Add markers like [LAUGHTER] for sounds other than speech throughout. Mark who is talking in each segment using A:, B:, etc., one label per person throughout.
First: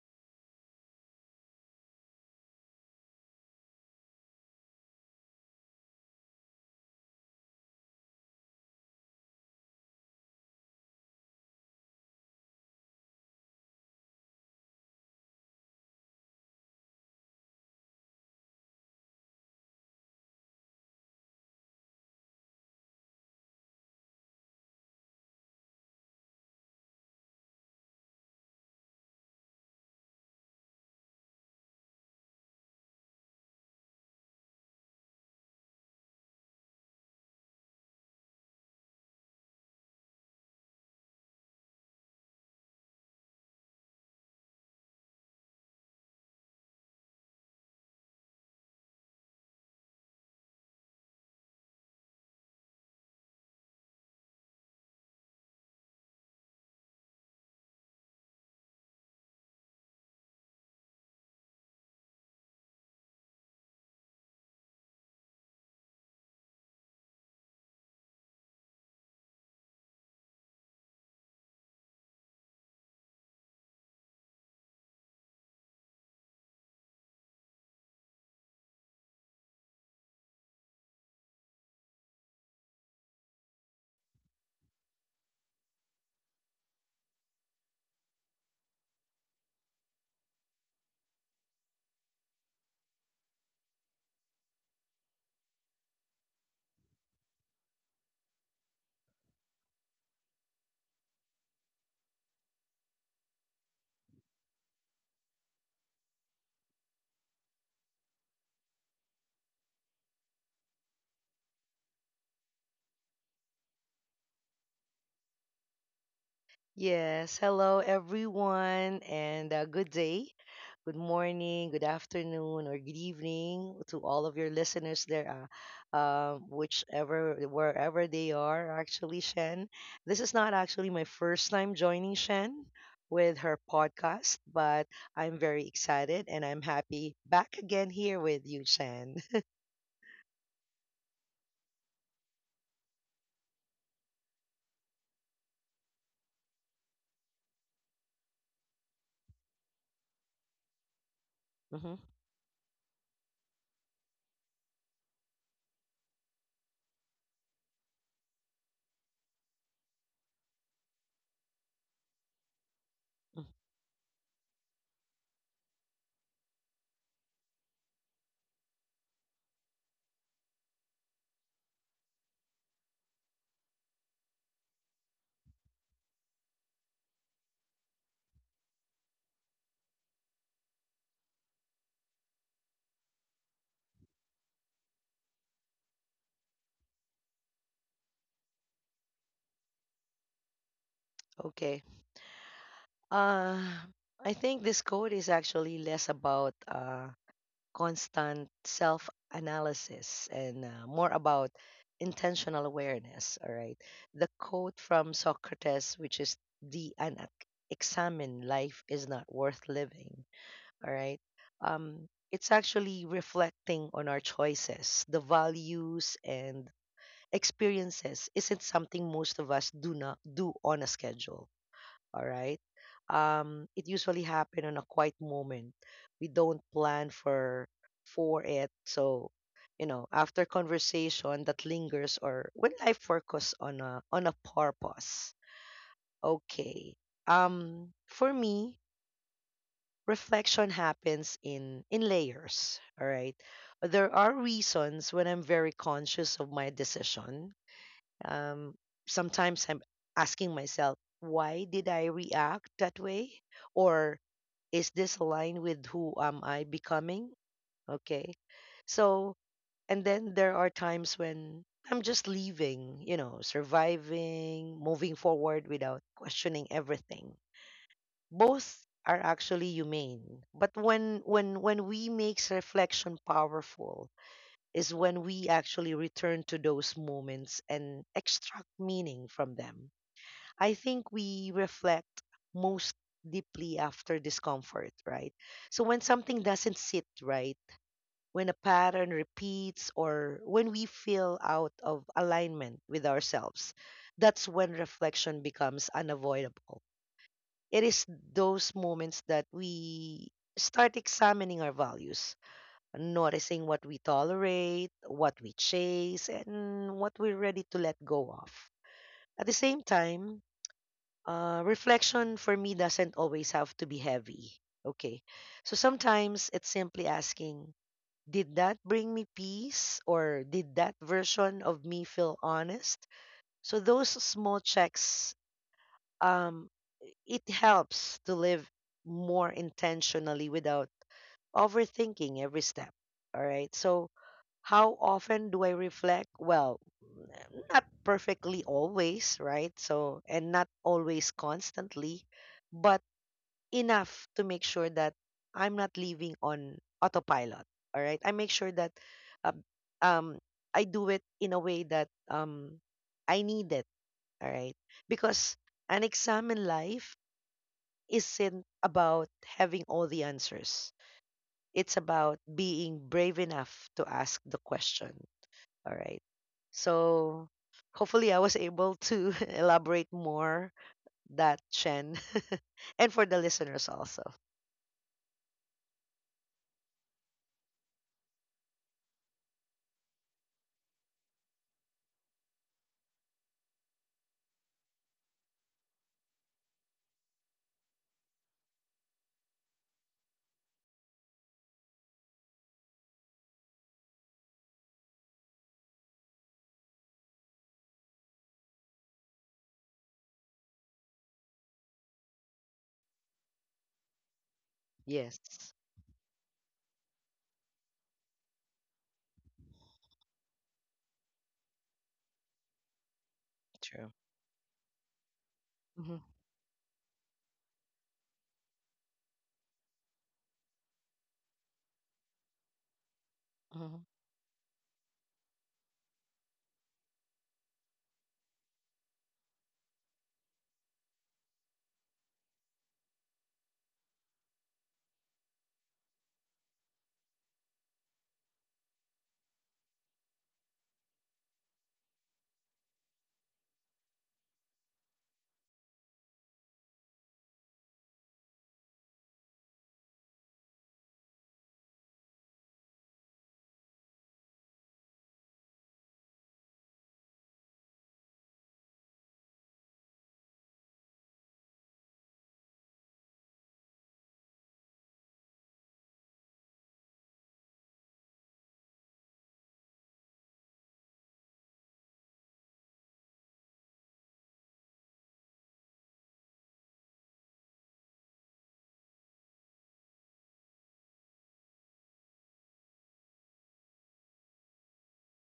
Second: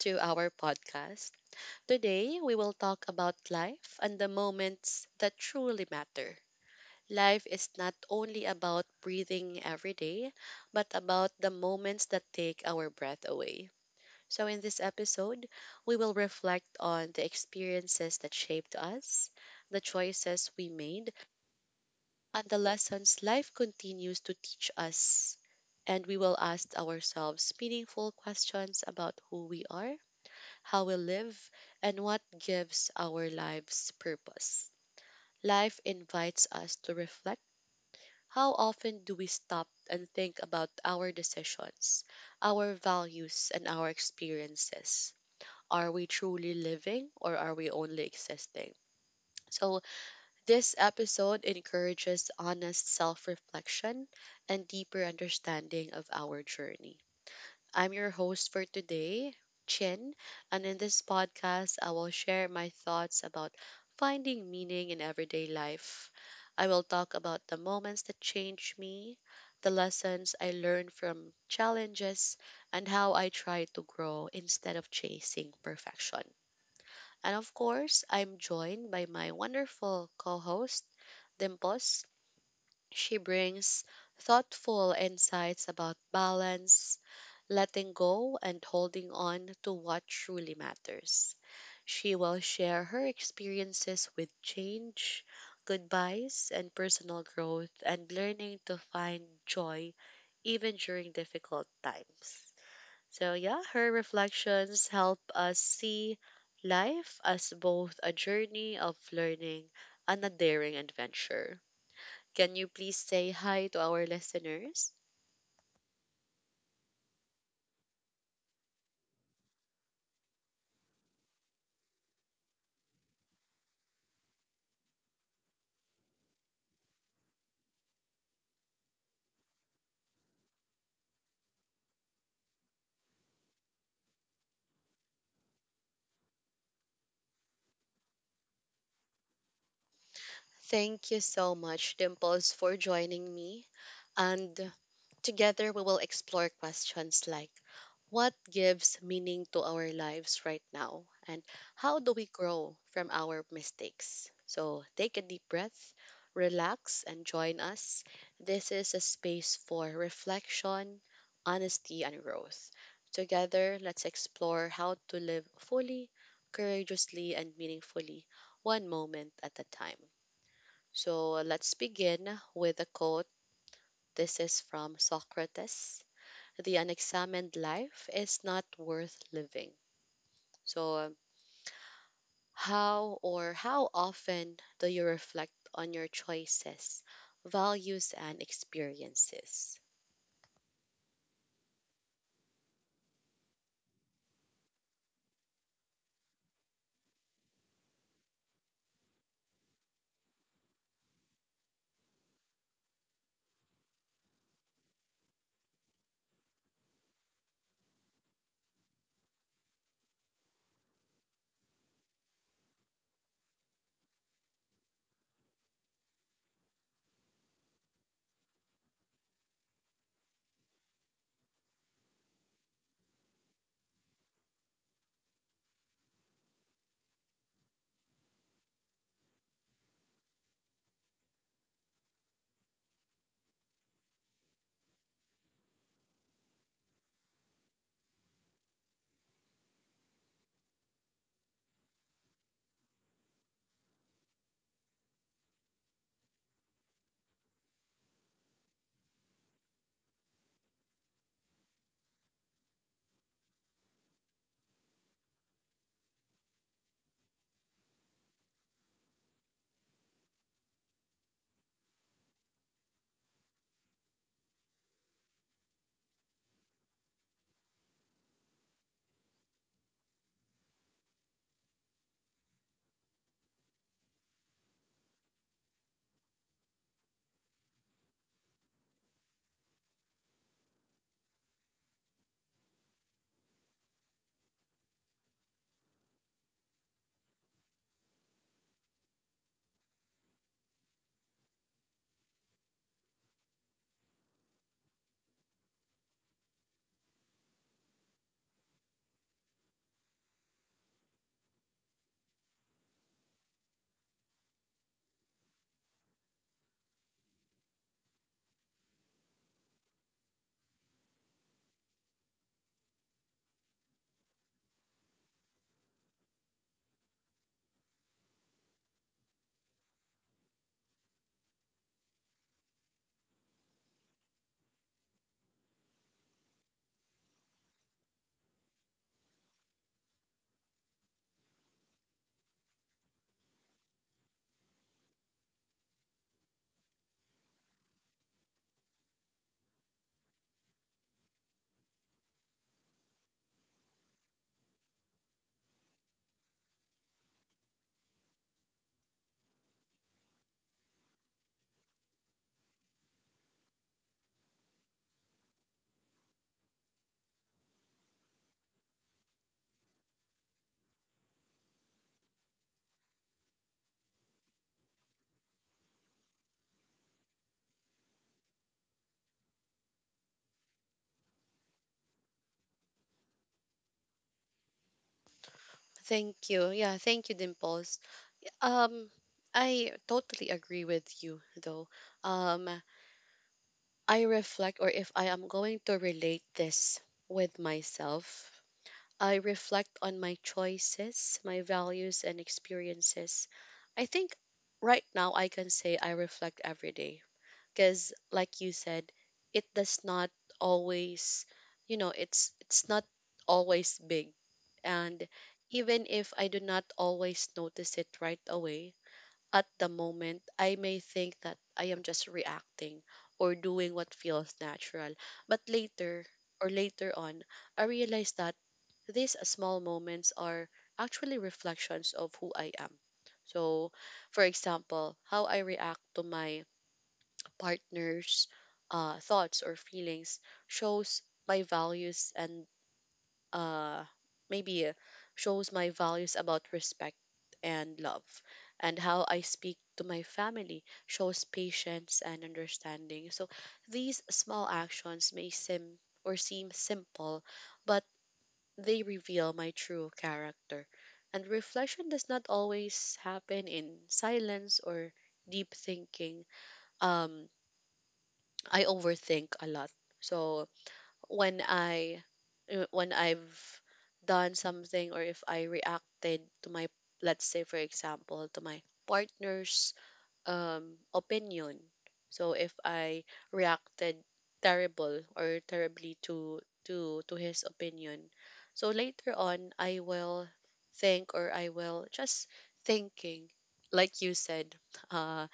A: to our podcast. Today, we will talk about life and the moments that truly matter. Life is not only about breathing every day, but about the moments that take our breath away. So, in this episode, we will reflect on the experiences that shaped us, the choices we made, and the lessons life continues to teach us, and we will ask ourselves meaningful questions about who we are, how we live, and what gives our lives purpose. Life invites us to reflect. How often do we stop and think about our decisions, our values, and our experiences? Are we truly living, or are we only existing? So, this episode encourages honest self reflection and deeper understanding of our journey. I'm your host for today, Chin, and in this podcast, I will share my thoughts about finding meaning in everyday life. I will talk about the moments that changed me, the lessons I learned from challenges, and how I try to grow instead of chasing perfection. And of course, I'm joined by my wonderful co host, Dimples. She brings thoughtful insights about balance, letting go, and holding on to what truly matters. She will share her experiences with change, goodbyes, and personal growth, and learning to find joy even during difficult times. So, yeah, her reflections help us see life as both a journey of learning and a daring adventure. Can you please say hi to our listeners?
B: Yes, hello everyone, and good day, good morning, good afternoon, or good evening to all of your listeners there, whichever, wherever they are, actually, Shen. This is not actually my first time joining Shen with her podcast, but I'm very excited and I'm happy back again here with you, Shen.
A: Thank you so much, Dimples, for joining me. And together we will explore questions like what gives meaning to our lives right now? And
B: [LAUGHS] Hmm.
A: how do we grow from our mistakes? So take a deep breath, relax, and join us. This is a space for reflection, honesty, and growth. Together, let's explore how to live fully, courageously, and meaningfully, one moment at a time. So let's begin with a quote. This is from Socrates. The unexamined life is not worth living. So, how or how often do you reflect on your choices, values, and experiences?
B: Okay. Uh, I think this code is actually less about constant self analysis and more about intentional awareness. All right. The quote from Socrates, which is the an examine life is not worth living. All right. It's actually reflecting on our choices, the values and experiences isn't something most of us do not do on a schedule. All right. It usually happen on a quiet moment we don't plan for it. So you know after conversation that lingers, or when life focus on a purpose. Okay. For me reflection happens in layers. All right. There are reasons when I'm very conscious of my decision. um, Sometimes I'm asking myself, why did I react that way? Or is this aligned with who am I becoming? Okay. So, and then there are times when I'm just leaving, you know, surviving, moving forward without questioning everything. Both are actually humane. But when we makes reflection powerful is when we actually return to those moments and extract meaning from them. I think we reflect most deeply after discomfort, right? So when something doesn't sit right, when a pattern repeats, or when we feel out of alignment with ourselves, that's when reflection becomes unavoidable. It is those moments that we start examining our values, noticing what we tolerate, what we chase, and what we're ready to let go of. At the same time, reflection for me doesn't always have to be heavy. Okay. So sometimes it's simply asking, did that bring me peace, or did that version of me feel honest? So those small checks, um, it helps to live more intentionally without overthinking every step. All right. So, how often do I reflect? Well, not perfectly always, right? So, and not always constantly, but enough to make sure that I'm not leaving on autopilot. All right. I make sure that uh, um, I do it in a way that I need it. All right. Because an exam in life isn't about having all the answers. It's about being brave enough to ask the question. All right. So hopefully I was able to [LAUGHS] elaborate more that Chen, [LAUGHS] and for the listeners also.
A: Thank you. Yeah, thank you, Dimples. Um, I totally agree with you, though. Um, I reflect, or if I am going to relate this with myself, I reflect on my choices, my values, and experiences. I think right now I can say I reflect every day because, like you said, it does not always, you know, it's not always big, and
B: Yes.
A: even if I do not always notice it right away, at the moment, I may think that I am just reacting or doing
B: True.
A: what feels natural. But later
B: Hmm.
A: or later on, I realize that these small moments are actually reflections of who I am. So,
B: Hmm.
A: for example, how I react to my partner's thoughts or feelings shows my values and uh, maybe shows my values about respect and love. And how I speak to my family shows patience and understanding. So these small actions may seem or seem simple, but they reveal my true character. And reflection does not always happen in silence or deep thinking. Um, I overthink a lot. So when I when I've done something or if I reacted to my, let's say for example, to my partner's opinion. So if I reacted terrible or terribly to to his opinion. So later on I will think, or I will just thinking, like you said, uh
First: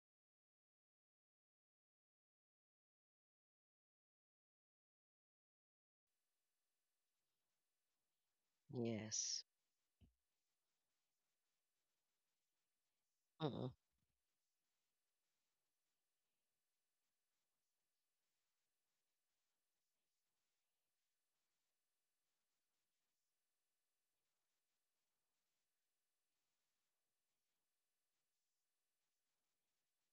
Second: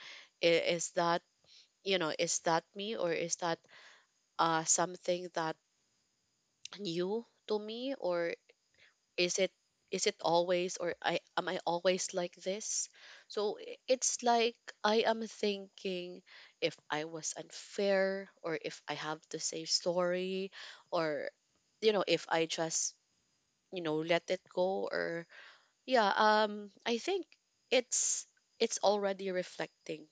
A: is that, you know, is that me, or is that something that new to me, or is
B: Yes.
A: it, is it always, or I am I always like this? So
B: Mm-hmm.
A: it's like I am thinking if I was unfair, or if I have to say sorry, or you know, if I just, you know, let it go, or yeah, I think it's it's already reflecting,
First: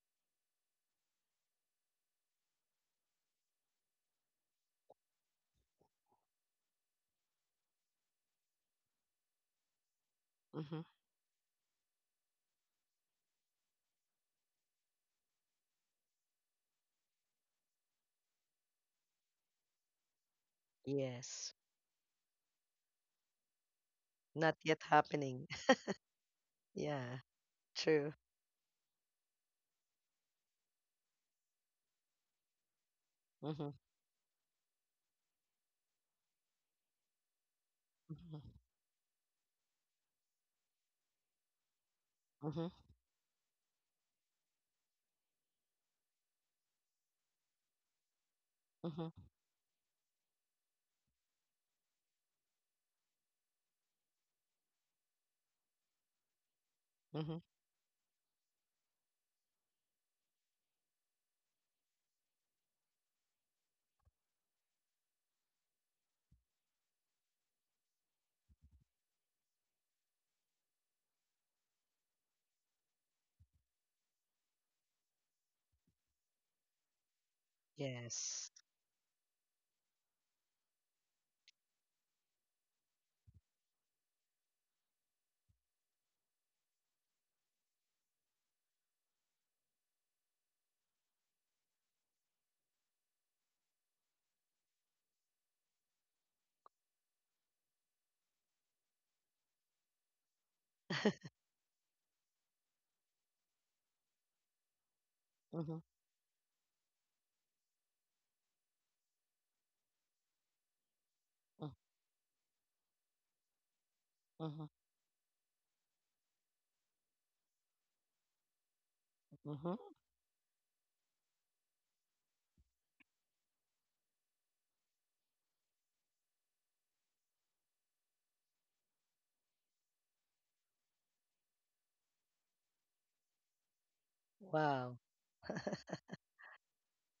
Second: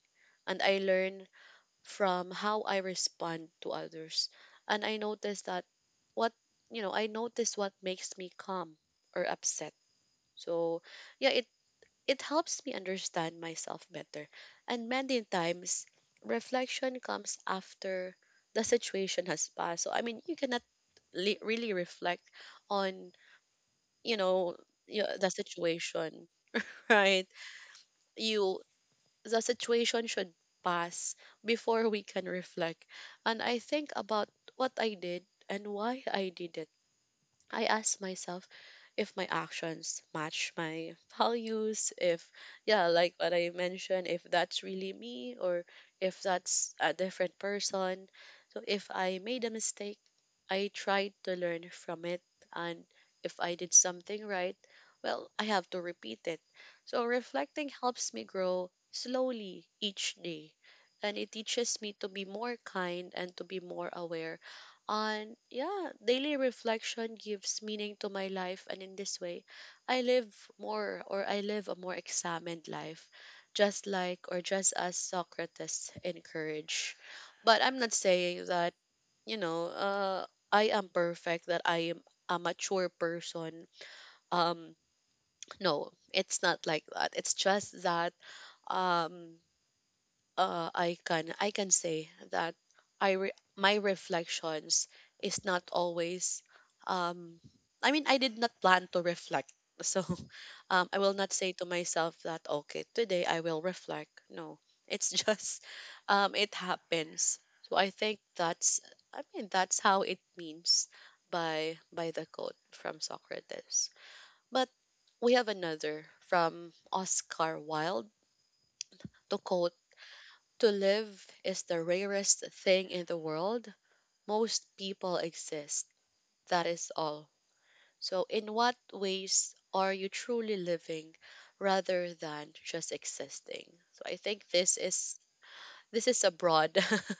A: and I learn from how I respond to others. And I noticed that what, you know, I notice what makes me calm or upset.
B: Hmm.
A: So, yeah, it helps me understand myself better. And many times, reflection comes after the situation has passed. So, I mean, you cannot
B: Yes.
A: really reflect on, you know,
B: Not yet
A: the
B: happening.
A: situation,
B: [LAUGHS]
A: [LAUGHS]
B: yeah.
A: right?
B: True.
A: You, the situation should pass before we can reflect. And I
B: Mm-hmm.
A: think about what I did and why I did it. I ask myself
B: Mm-hmm.
A: if my actions match my values, if,
B: Mm-hmm.
A: yeah, like what I mentioned, if that's really me or if that's a different person. So if I
B: Mm-hmm.
A: made a mistake, I tried to learn from it. And if I did something right, well, I have to repeat it. So
B: Hmm.
A: reflecting helps me grow slowly each day. And it teaches me to be more kind and to be more aware, and yeah, daily reflection gives meaning to my life, and in this way, I live more, or I live a more examined life, just like or just as Socrates encouraged. But I'm not saying
B: Yes.
A: that, you know, I am perfect, that I am a mature person. Um, no, it's not like that. It's just that um I can say that my reflections is not always um I mean I did not plan to reflect [LAUGHS] so I will
B: [LAUGHS]
A: not say to myself that okay today I will reflect. No, it's just
B: Mm-hmm.
A: [LAUGHS] it happens. So I think that's, I mean that's how it means by the quote from Socrates.
B: Mm-hmm.
A: But we have another from Oscar Wilde to
B: Mm-hmm.
A: quote: to live is the rarest thing in the world. Most people exist. That is all. So, in what ways are you truly living rather than just existing? So, I think
B: Wow.
A: this is a broad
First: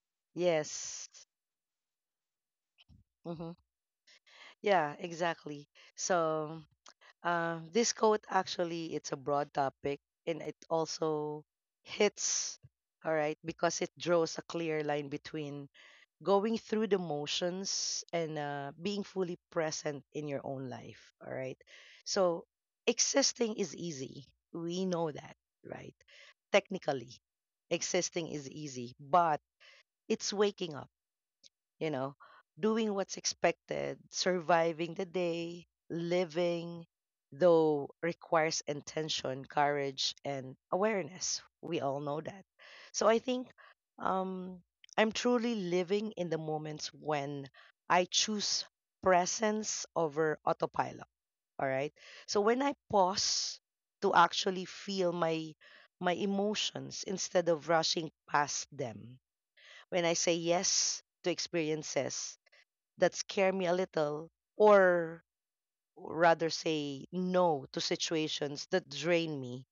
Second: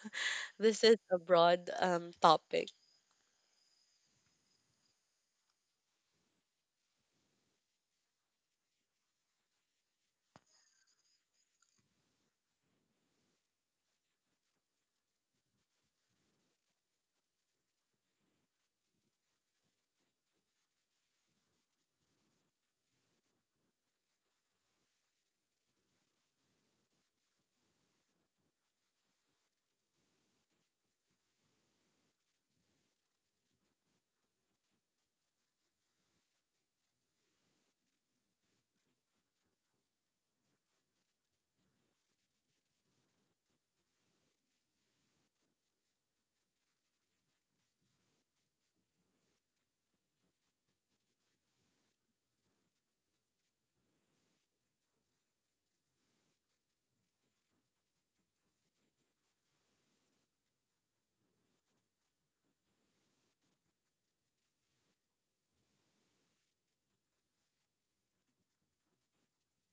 A: [LAUGHS] this is
B: Yes.
A: a broad topic.
B: Hmm. Yeah, exactly. So, this quote actually it's a broad topic, and it also hits, all right, because it draws a clear line between going through the motions and being fully present in your own life, all right? So, existing is easy. We know that, right? Technically, existing is easy, but it's waking up, you know, doing what's expected, surviving the day. Living, though, requires intention, courage, and awareness. We all know that. So I think um, I'm truly living in the moments when I choose presence over autopilot. All right. So when I pause to actually feel my emotions instead of rushing past them, when I say yes to experiences that scare me a little, or rather say no to situations that drain me,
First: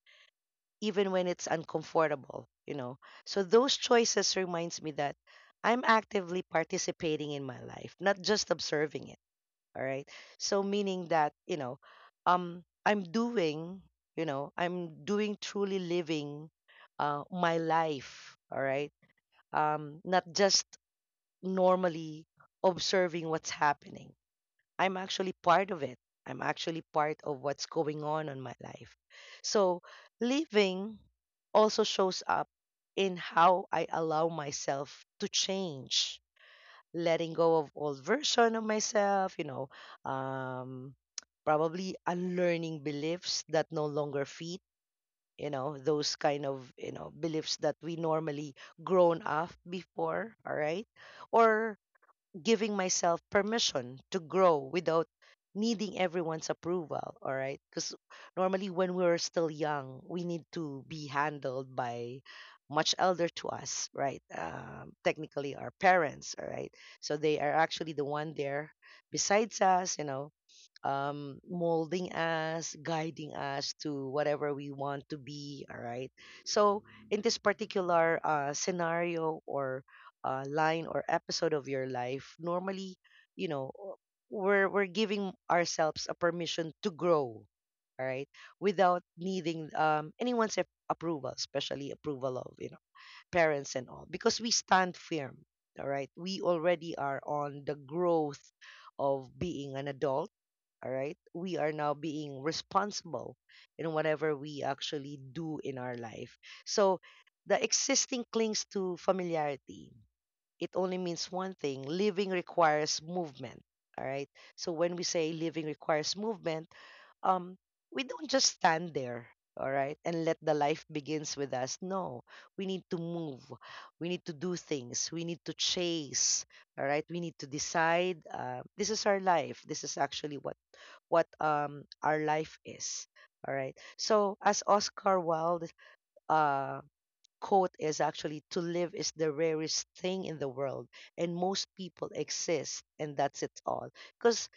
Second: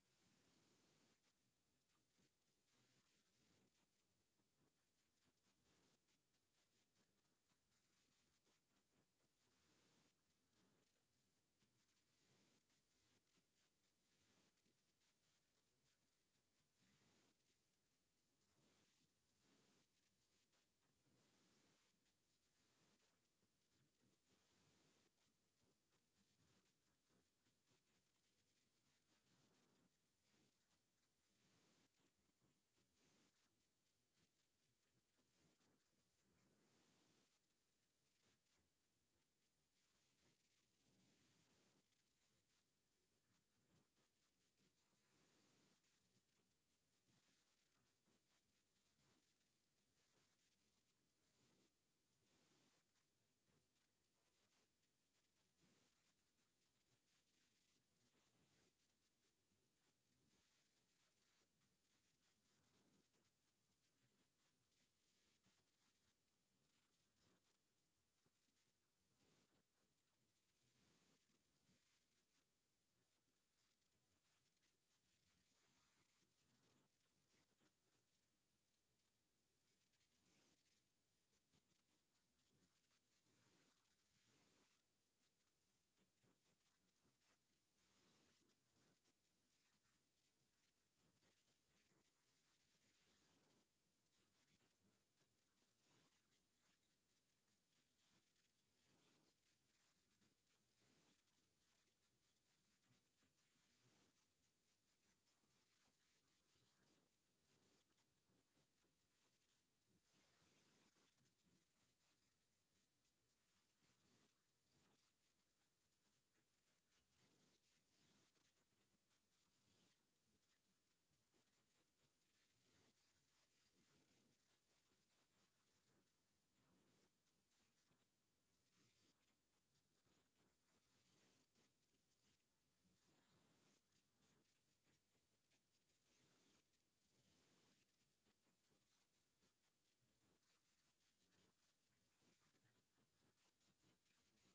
B: even when it's uncomfortable. So those choices reminds me that I'm actively participating in my life, not just observing it. All right. So meaning that, you know, um I'm doing, I'm doing truly living my life. All right. Not just normally observing what's happening. I'm actually part of it. I'm actually part of what's going on in my life. So living also shows up in how I allow myself to change, letting go of old version of myself, um, probably unlearning beliefs that no longer fit, those kind of, beliefs that we normally grown up before, all right? Or giving myself permission to grow without needing everyone's approval. All right, because normally when we're still young we need to be handled by much elder to us, right? Technically our parents. All right, so they are actually the one there besides us, molding us, guiding us to whatever we want to be. All right. So, in this particular scenario or line or episode of your life, normally, you know, we're giving ourselves a permission to grow. All right, without needing anyone's approval, especially approval of parents and all, because we stand firm. All right, we already are on the growth of being an adult. All right, we are now being responsible in whatever we actually do in our life. So the existing clings to familiarity. It only means one thing: living requires movement. All right. So when we say living requires movement, um we don't just stand there, all right, and let the life begins with us. No, we need to move, we need to do things, we need to chase. All right, we need to decide, this is our life, this is actually what our life is. All right. So as Oscar Wilde uh quote is actually, to live is the rarest thing in the world, and most people exist, and that's it all. Because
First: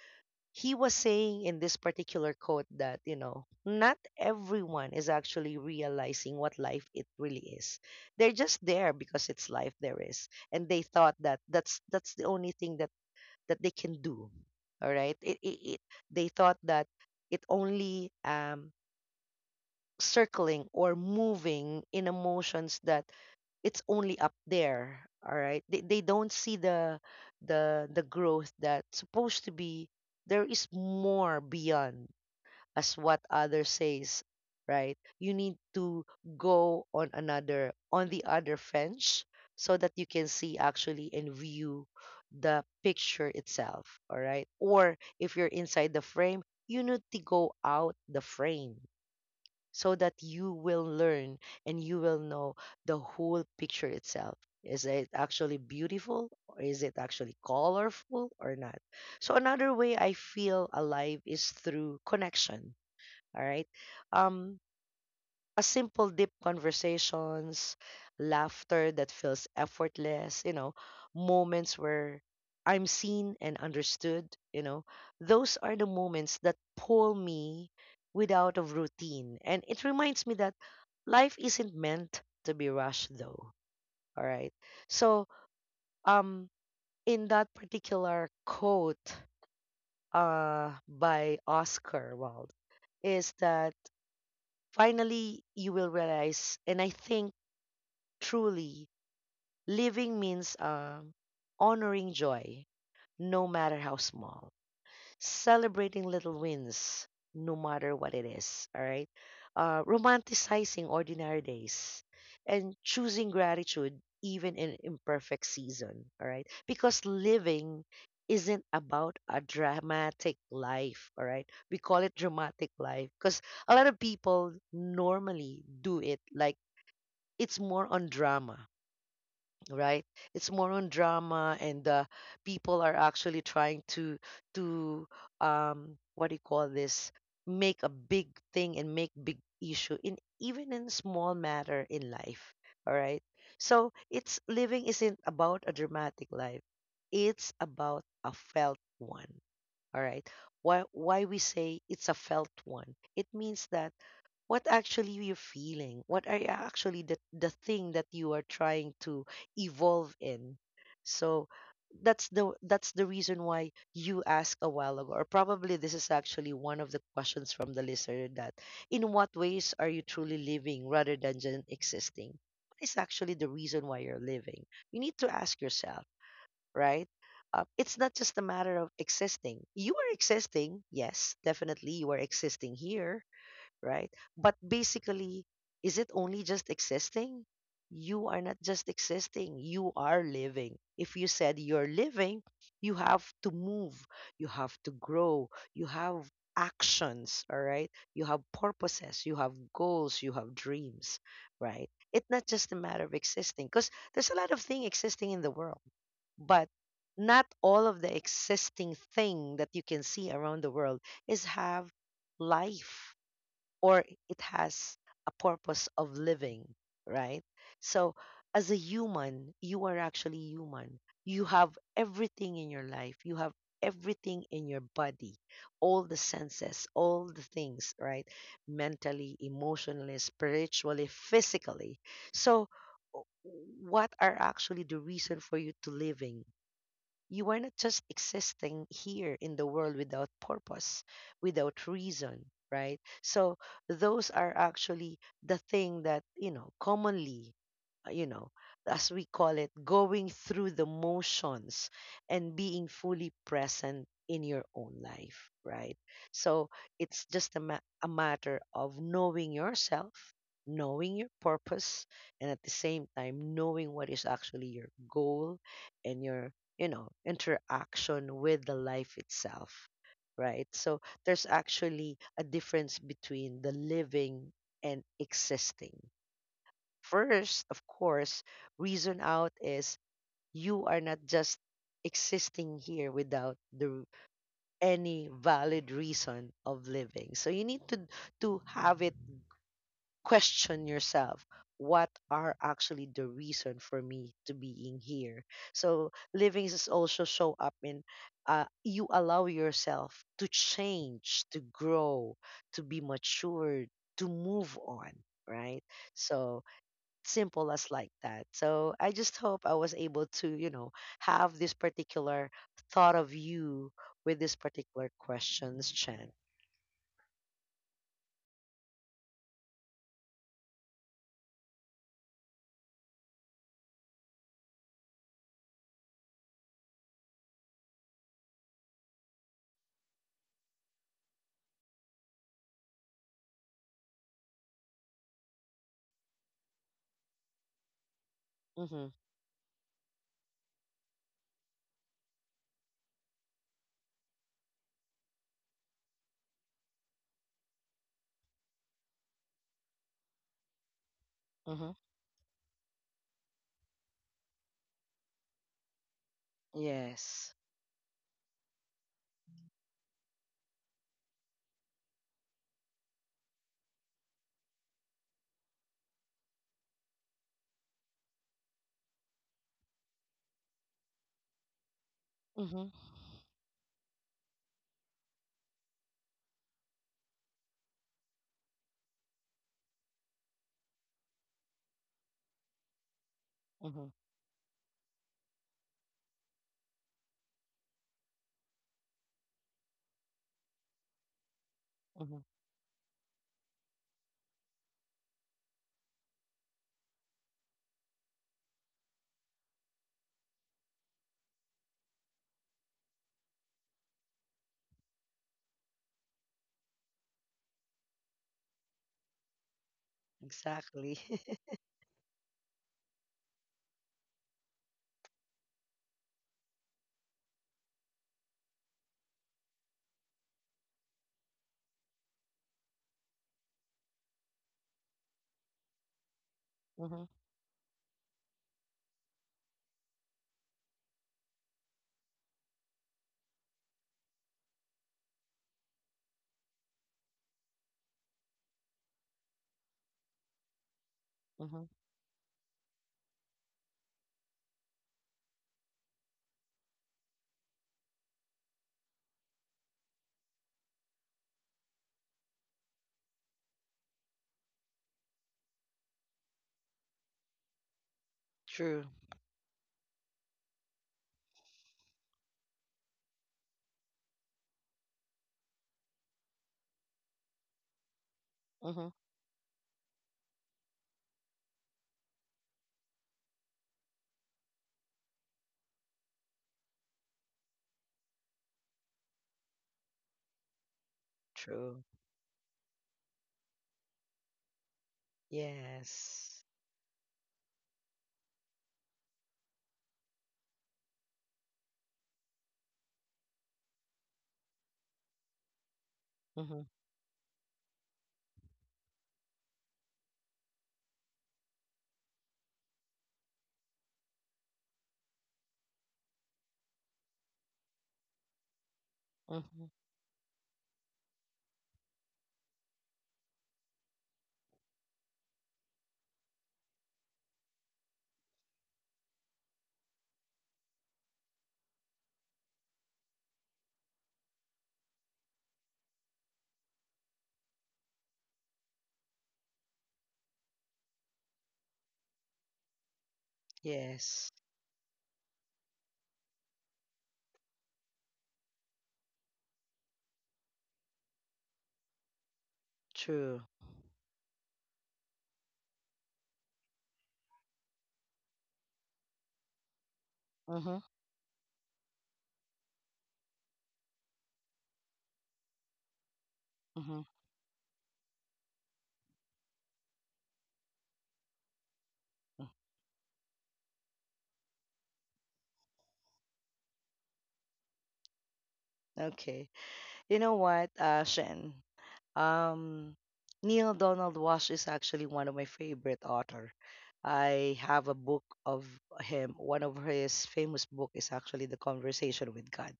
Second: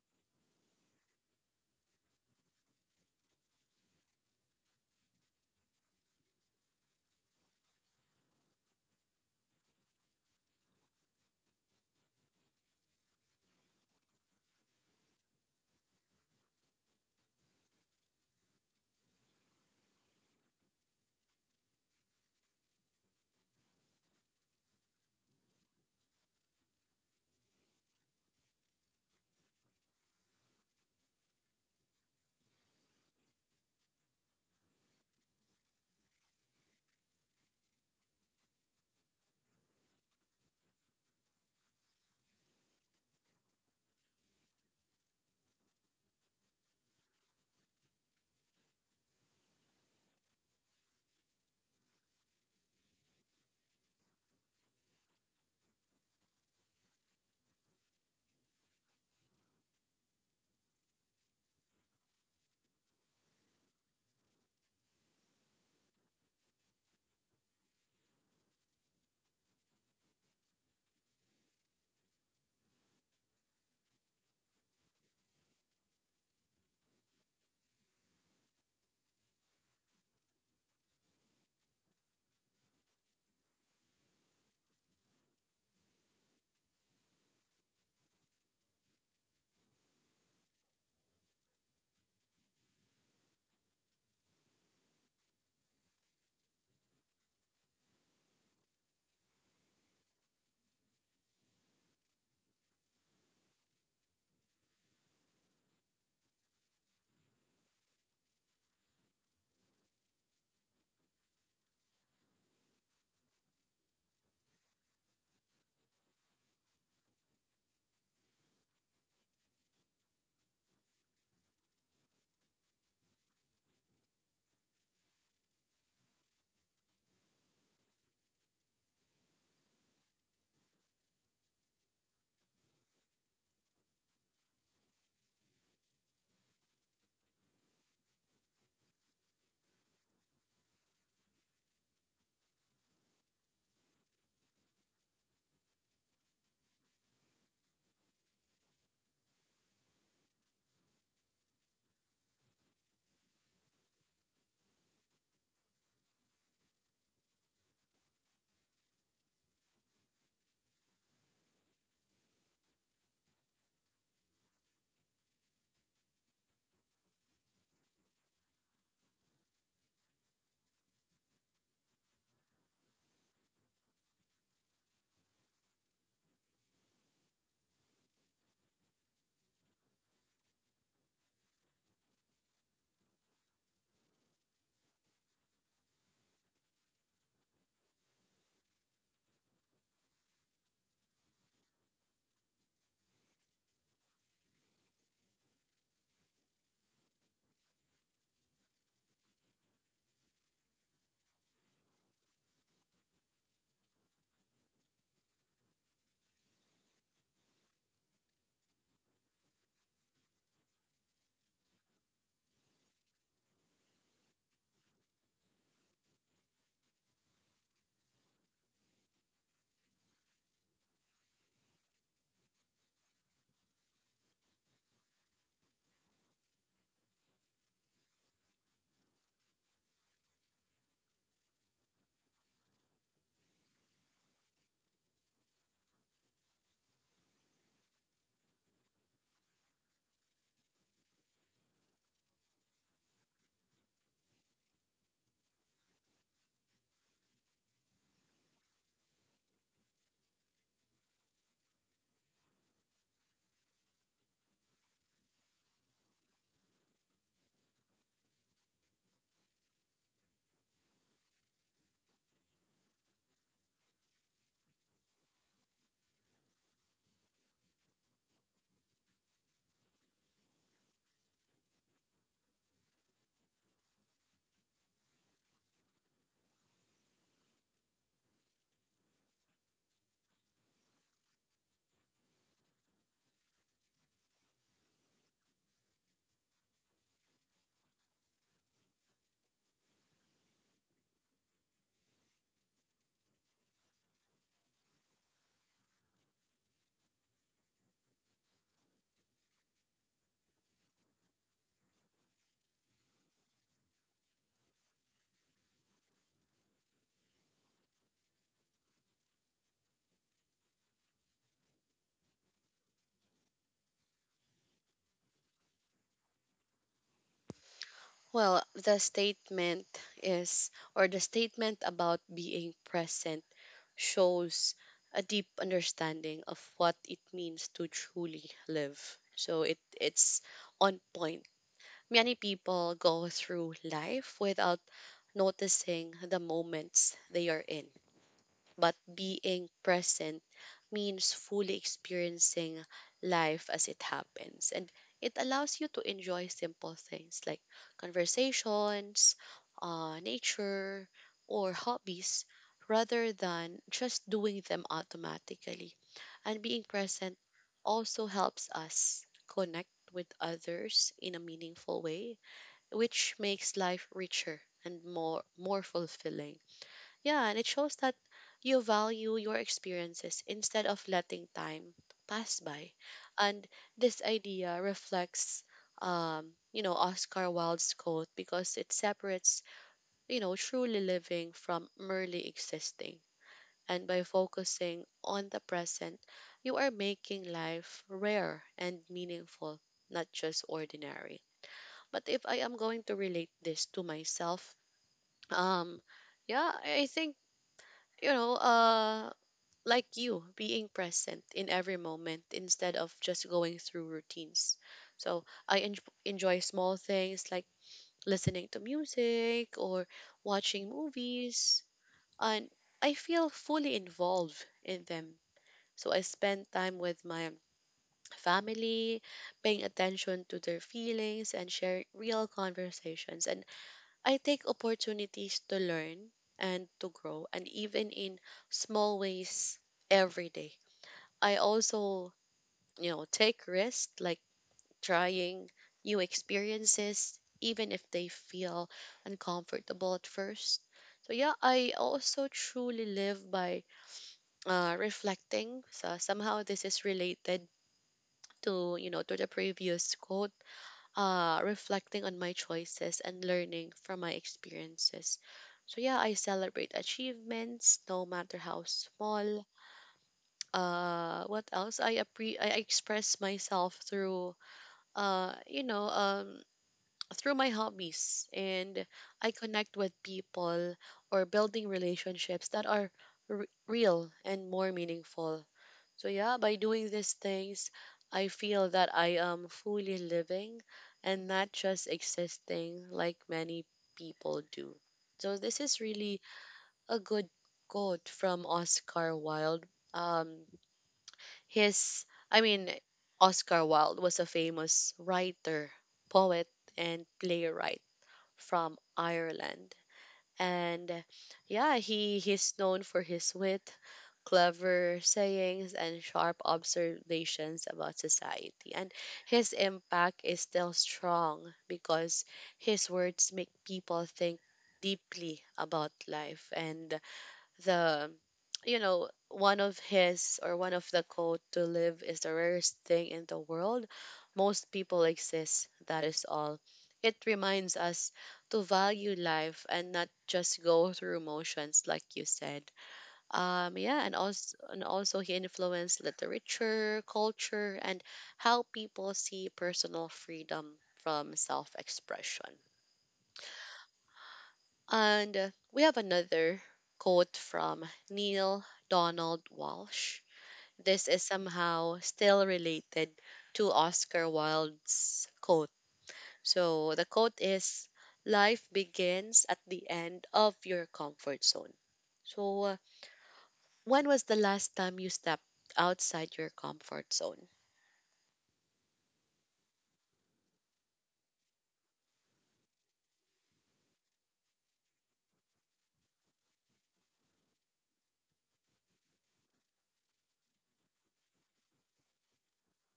B: he was saying in this particular quote that not everyone is actually realizing what life it really is. They're just there because it's life there is, and they thought that that's the only thing that they can do. All right. It they thought that it only circling or moving in emotions, that it's only up there. All right. They don't see the growth that's supposed to be there is more beyond, as what others says, right? You need to go on the other fence so that you can see actually and view the picture itself, all right? Or if you're inside the frame, you need to go out the frame so that you will learn and you will know the whole picture itself. Is it actually beautiful, or is it actually colorful or not? So another way I feel alive is through connection, all right. Um, a simple, deep conversations, laughter that feels effortless, moments where I'm seen and understood, you know, those are the moments that pull me without a routine. And it reminds me that life isn't meant to be rushed, though. All right. So, um, in that particular quote by Oscar Wilde, is that finally you will realize, and I think truly living means, honoring joy no matter how small, celebrating little wins, no matter what it is. All right. Romanticizing ordinary days and choosing gratitude even in imperfect season. All right. Because living isn't about a dramatic life. All right. We call it dramatic life because a lot of people normally do it like it's more on drama, right? It's more on drama, and people are actually trying to what do you call this, make a big thing and make big issue in even in small matter in life. All right, so it's living isn't about a dramatic life, it's about a felt one. All right, why we say it's a felt one, it means that what actually you're feeling, what are you actually, the thing that you are trying to evolve in. So that's the reason why you asked a while ago, or probably this is actually one of the questions from the listener, that in what ways are you truly living rather than just existing, what is actually the reason why you're living? You need to ask yourself, right? It's not just a matter of existing. You are existing, yes, definitely, you are existing here, right? But basically, is it only just existing? You are not just existing, you are living. If you said you're living, you have to move, you have to grow, you have actions, all right? You have purposes, you have goals, you have dreams, right? It's not just a matter of existing because there's a lot of things existing in the world, but not all of the existing thing that you can see around the world is have life or it has a purpose of living, right? So, as a human, you are actually human. You have everything in your life, you have everything in your body, all the senses, all the things, right? Mentally, emotionally, spiritually, physically. So, w- what are actually the reason for you to living? You are not just existing here in the world without purpose, without reason, right? So those are actually the thing that, commonly, uh, you know, as we call it, going through the motions and being fully present in your own life, right? So it's just a matter of knowing yourself, knowing your purpose, and at the same time, knowing what is actually your goal and your interaction with the life itself, right? So there's actually a difference between the living and existing. First of course, reason out is, you are not just existing here without the any valid reason of living, so you need to have it. Question yourself, what are actually the reason for me to being here? So living is also show up in, you allow yourself to change, to grow, to be matured, to move on, right? So simple as like that. So I just hope I was able to, have this particular thought of you with this particular questions, Chen.
A: Well, the statement is, or the statement about being present shows a deep understanding of what it means to truly live. So it it's on point. Many people go through life without noticing the moments they are in, but
B: Mm-hmm.
A: being present means fully experiencing life as it happens. And it allows you to enjoy simple things like conversations, nature, or
B: Mm-hmm.
A: hobbies rather than just doing them automatically. And being present
B: Yes.
A: also helps us connect with others in a meaningful way, which makes life richer and more fulfilling. Yeah, and it shows that you value your experiences instead of letting time pass by.
B: Mm-hmm.
A: And this idea reflects, you know, Oscar Wilde's quote because it separates, you know, truly living from merely existing. And
B: Mm-hmm.
A: by focusing on the present, you are making life rare and meaningful, not just ordinary. But if
B: Mm-hmm.
A: I am going to relate this to myself, um, yeah, I think, you know, like you, being present in every moment instead of just going through routines. So enjoy small things like listening to music or watching
B: Exactly. [LAUGHS]
A: movies, and I feel fully involved in them. So I spend time with my family, paying attention to their feelings and sharing real conversations. And I take opportunities to learn and to
B: Mm-hmm.
A: grow, and even in small ways every day. I also, you know, take risks like trying new experiences, even if they feel uncomfortable at first. So yeah, I
B: Mm-hmm.
A: also truly live by reflecting. So somehow this is related to, you know, to the previous quote, reflecting on my choices and learning from my experiences. So yeah, I celebrate achievements, no matter how
B: True.
A: small. What else? I express myself through uh, you know, um, through my hobbies, and
B: Mm-hmm.
A: I connect with people, or building relationships that are real and more meaningful. So yeah, by doing these things, I feel that I am fully living and not just
B: True.
A: existing like many people do. So this is really
B: Yes.
A: a good quote from Oscar Wilde. Um, his I mean Oscar Wilde was a famous writer, poet,
B: Mm-hmm.
A: and playwright from Ireland. And yeah, he he's known for his wit, clever sayings, and sharp observations about society. And his
B: Mm-hmm.
A: impact is still strong because his words make people think deeply about life, and the, you know, one of his, or one of the quote, to live is the rarest thing in the world, most people exist, that is all. It reminds us to value life and not just go through motions, like you said. Yeah, and
B: Yes.
A: also, and also he influenced literature, culture, and how people see personal freedom from self-expression.
B: True.
A: And we have another quote from Neil Donald Walsh.
B: Mm-hmm.
A: This is somehow still related to Oscar Wilde's quote. So the
B: Mm-hmm.
A: quote is: Life begins at the end of your comfort zone. So,
B: Mm-hmm.
A: when was the last time you stepped outside your comfort zone?
B: Okay. You know what, Shen? Um, Neil Donald Walsh is actually one of my favorite author. I have a book of him. One of his famous book is actually The Conversation with God.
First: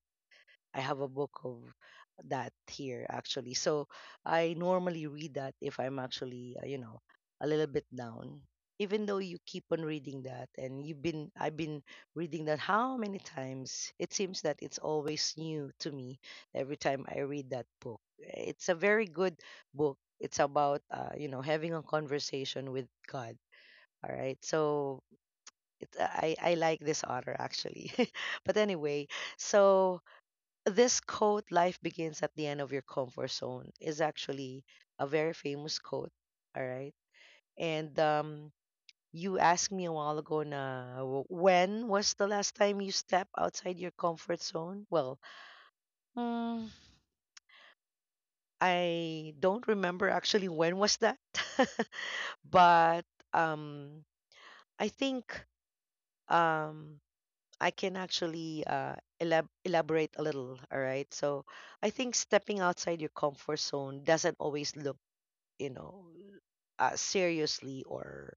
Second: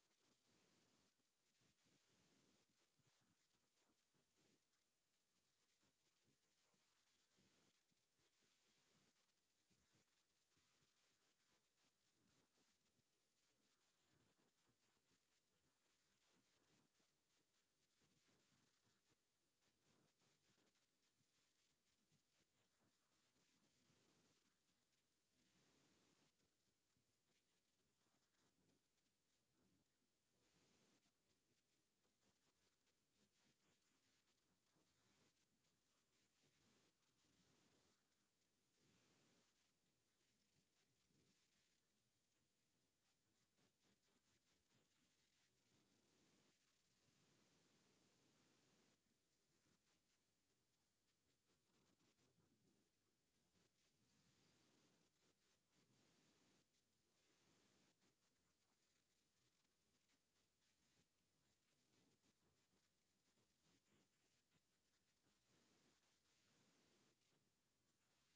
B: I have a book of that here actually. So I normally read that if I'm actually, a little bit down. Even though you keep on reading that and you've been I've been reading that how many times? It seems that it's always new to me every time I read that book. It's a very good book. It's about having a conversation with God. All right. So I like this author actually. [LAUGHS] But anyway, so this quote, life begins at the end of your comfort zone, is actually a very famous quote. All right. And you asked me a while ago na when was the last time you stepped outside your comfort zone? Well, mm, I don't remember actually when was that. [LAUGHS] But um, I think, um, I can actually elaborate a little. All right. So I think stepping outside your comfort zone doesn't always look, you know, seriously or,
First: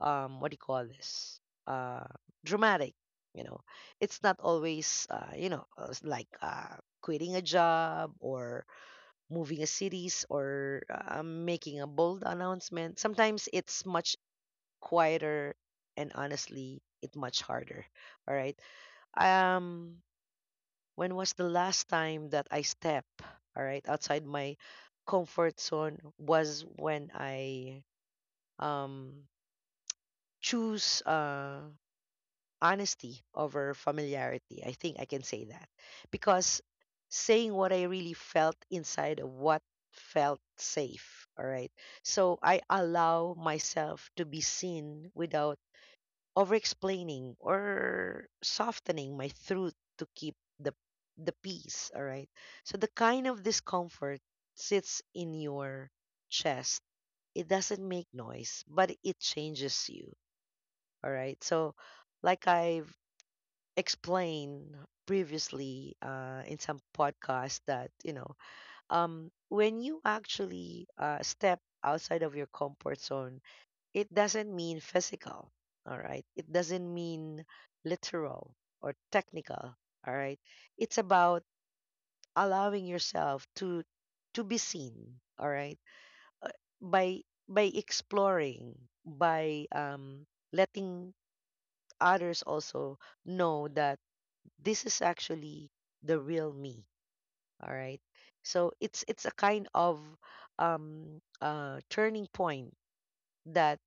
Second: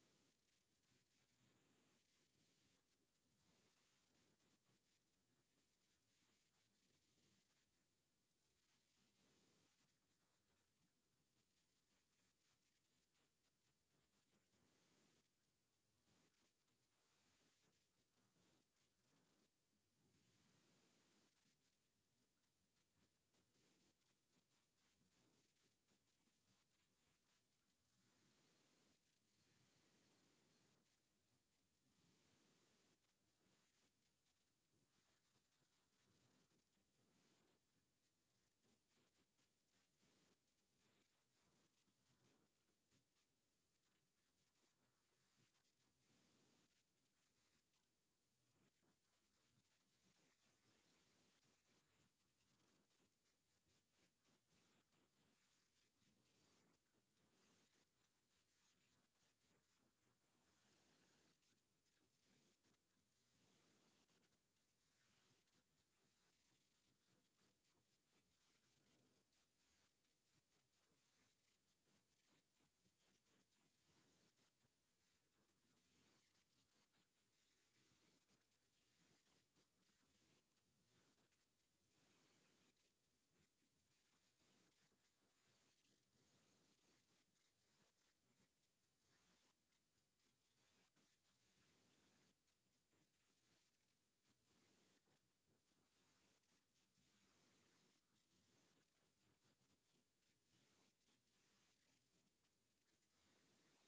B: what do you call this? Uh, Dramatic. You know, it's not always like quitting a job or moving a cities or, making a bold announcement. Sometimes it's much quieter and honestly, it much harder. All right. Um, when was the last time that I step, all right, outside my comfort zone was when I, um, choose, honesty over familiarity. I think I can say that because saying what I really felt inside of what felt safe. All right. So I allow myself to be seen without over explaining or softening my truth to keep the peace. All right. So the kind of discomfort sits in your chest. It doesn't make noise, but it changes you. All right. So, like I've explained previously in some podcast, that when you actually step outside of your comfort zone, it doesn't mean physical. All right. It doesn't mean literal or technical. All right. It's about allowing yourself to be seen. All right. Uh, by by exploring, by, letting others also know that this is actually the real me. All right. So it's a kind of turning point that,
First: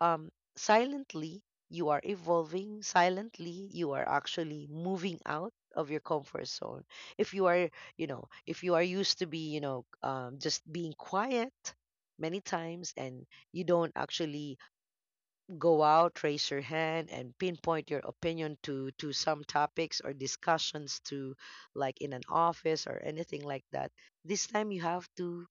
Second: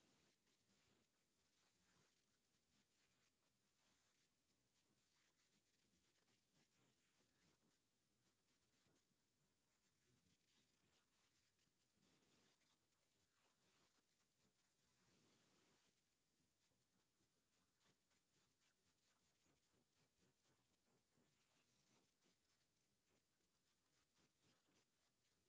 B: um silently you are evolving, silently you are actually moving out of your comfort zone. If you are, if you are used to be, just being quiet many times and you don't actually go out, raise your hand, and pinpoint your opinion to some topics or discussions to, like in an office or anything like that. This time you have to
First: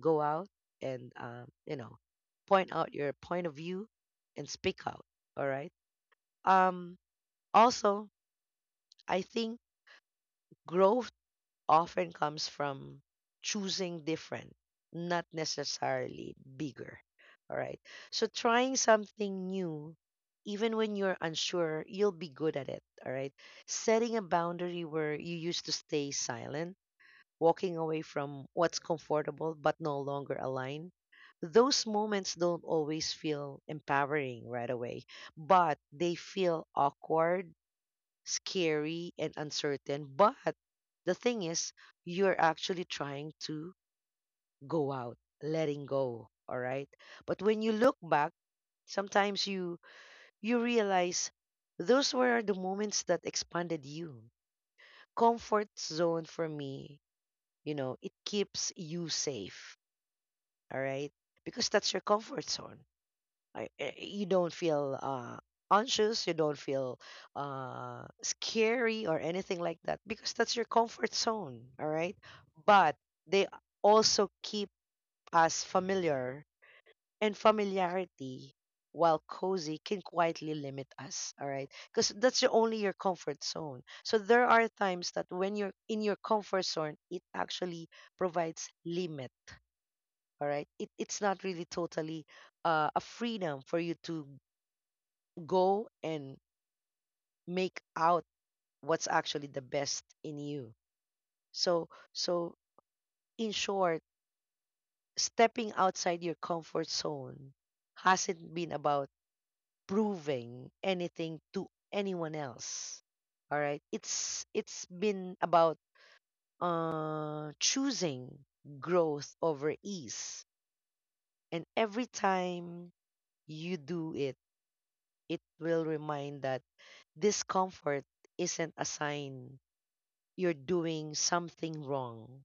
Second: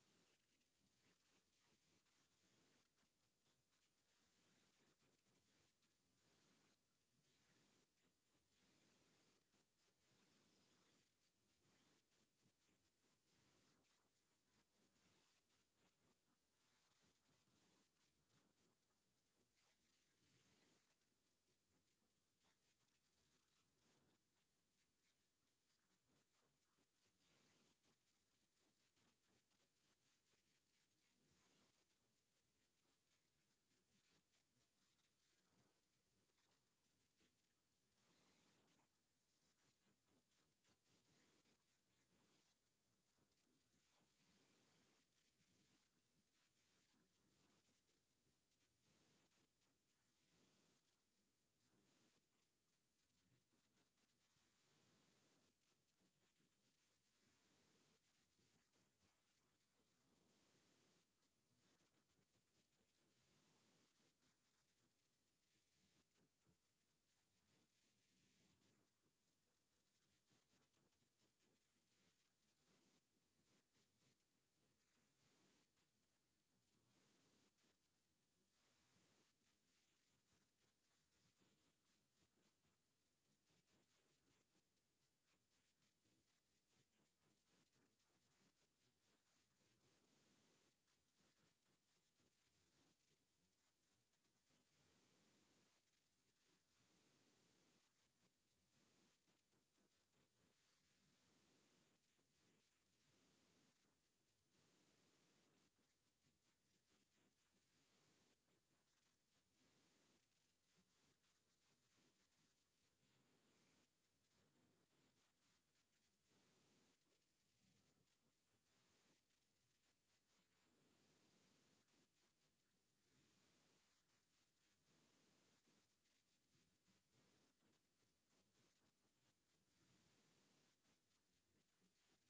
B: go out and, point out your point of view and speak out. All right. Um, Also, I think growth often comes from choosing different, not necessarily bigger. All right. So trying something new, even when you're unsure, you'll be good at it. All right. Setting a boundary where you used to stay silent, walking away from what's comfortable but no longer aligned. Those moments don't always feel empowering right away, but they feel awkward, scary and uncertain. But the thing is, you're actually trying to go out, letting go. All right. But when you look back, sometimes you realize those were the moments that expanded you. Comfort zone for me, you know, it keeps you safe. All right. Because that's your comfort zone. You don't feel, anxious, you don't feel, scary or anything like that, because that's your comfort zone, all right? But they also keep us familiar, and familiarity, while cozy, can quietly limit us, all right? Because that's your, only your comfort zone. So there are times that when you're in your comfort zone, it actually provides limit. All right, it's not really totally, a freedom for you to go and make out what's actually the best in you. So, so, in short, stepping outside your comfort zone hasn't been about proving anything to anyone else. All right? It's been about, choosing growth over ease. And every time you do it, it will remind that discomfort isn't a sign you're doing something wrong,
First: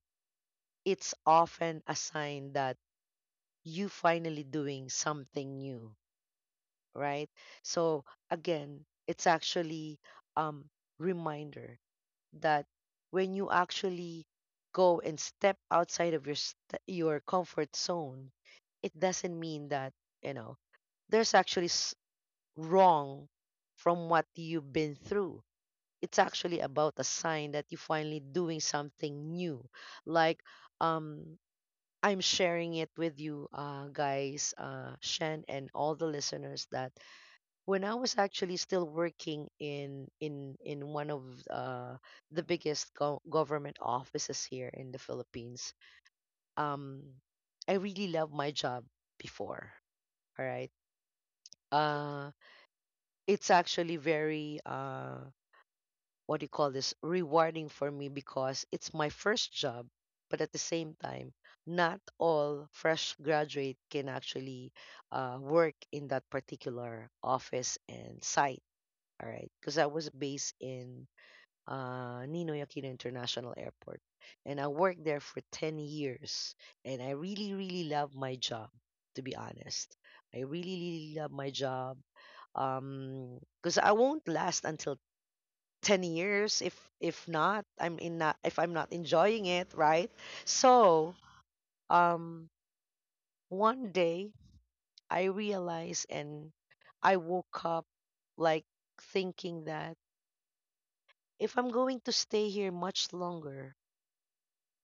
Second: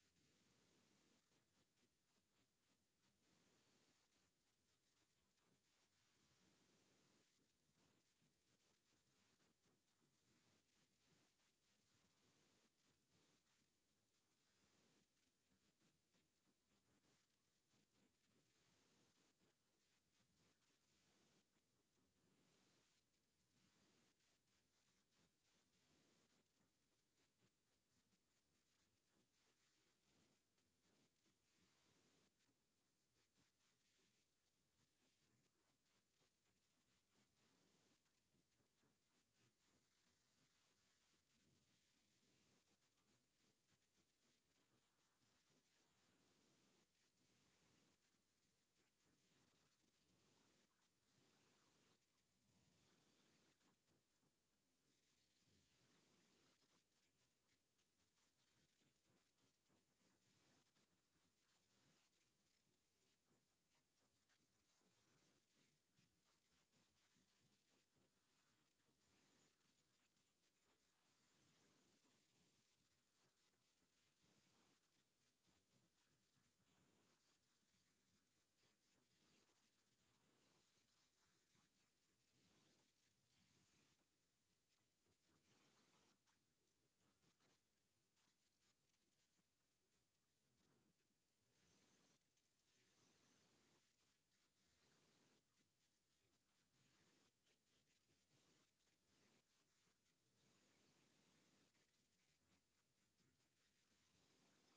B: it's often a sign that you finally doing something new, right? So again, it's actually, um reminder that when you actually go and step outside of your your comfort zone, it doesn't mean that, you know, there's actually wrong from what you've been through. It's actually about a sign that you're finally doing something new. Like, um I'm sharing it with you, guys, Shen and all the listeners, that when I was actually still working in one of, uh the biggest government offices here in the Philippines, um I really loved my job before. All right. uh it's actually very, what do you call this, rewarding for me, because it's my first job. But at the same time, not all fresh graduate can actually, work in that particular office and site. All right, because I was based in, Ninoy Aquino International Airport, and I worked there for 10 years. And I really really love my job, to be honest. I really really love my job. Because I won't last until 10 years if not if I'm not enjoying it, right? So, um one day I realized, and I woke up, like, thinking that if I'm going to stay here much longer,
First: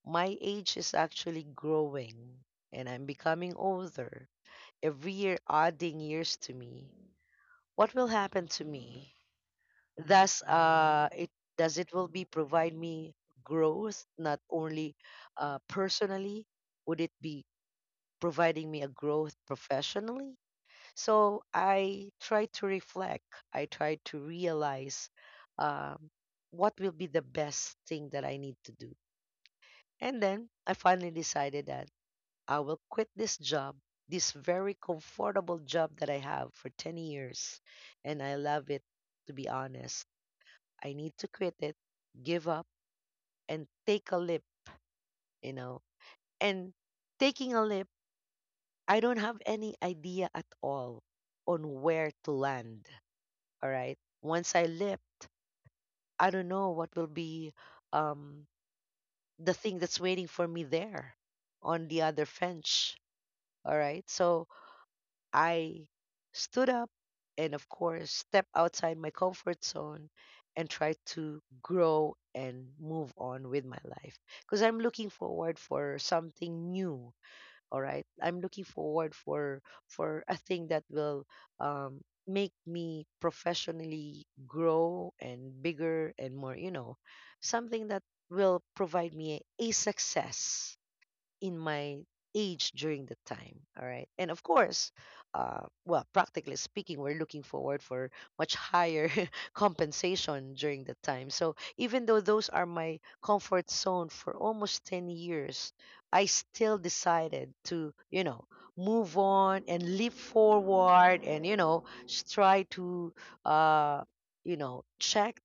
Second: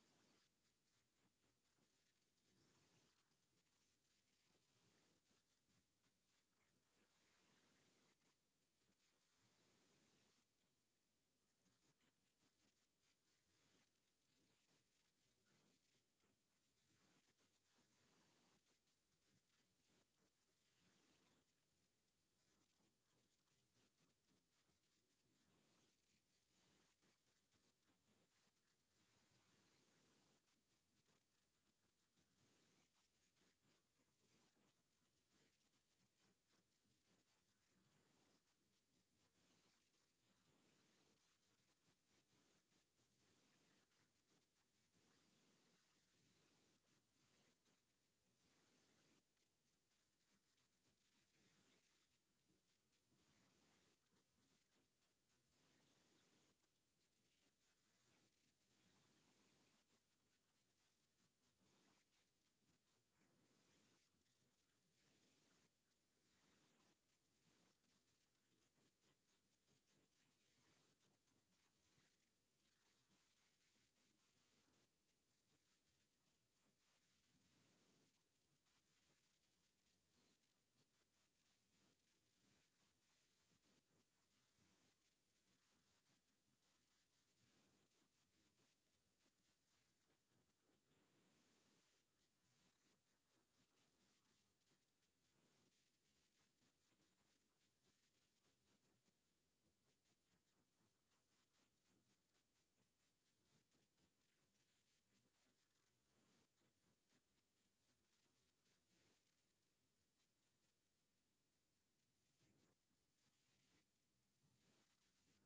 B: my age is actually growing and I'm becoming older, every year adding years to me. What will happen to me? Thus, it does, it will be provide me growth not only, personally? Would it be providing me a growth professionally? So I try to reflect, I try to realize, um what will be the best thing that I need to do. And then I finally decided that I will quit this job, this very comfortable job that I have for 10 years, and I love it, to be honest. I need to quit it, give up, and take a leap, you know. And taking a leap, I don't have any idea at all on where to land. All right. Once I leapt, I don't know what will be, um, the thing that's waiting for me there on the other fence. All right. So I stood up and, of course, step outside my comfort zone and try to grow and move on with my life, because I'm looking forward for something new. All right, I'm looking forward for a thing that will, um, make me professionally grow and bigger and more. You know, something that will provide me a success in my age during the time, all right? And of course, well, practically speaking, we're looking forward for much higher [LAUGHS] compensation during the time. So even though those are my comfort zone for almost 10 years, I still decided to, you know, move on and leap forward and, you know, try to, uh check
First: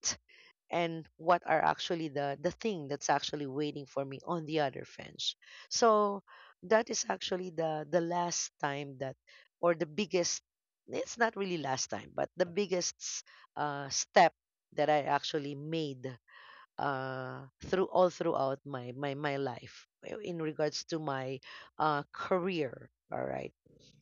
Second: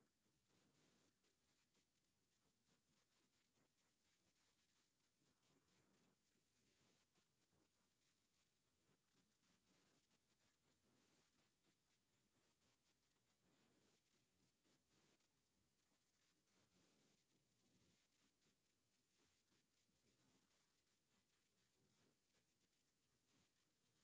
B: and what are actually the thing that's actually waiting for me on the other fence. So that is actually the last time that, or the biggest, it's not really last time, but the biggest step that I actually made, through all throughout my life, in regards to my, career. All right,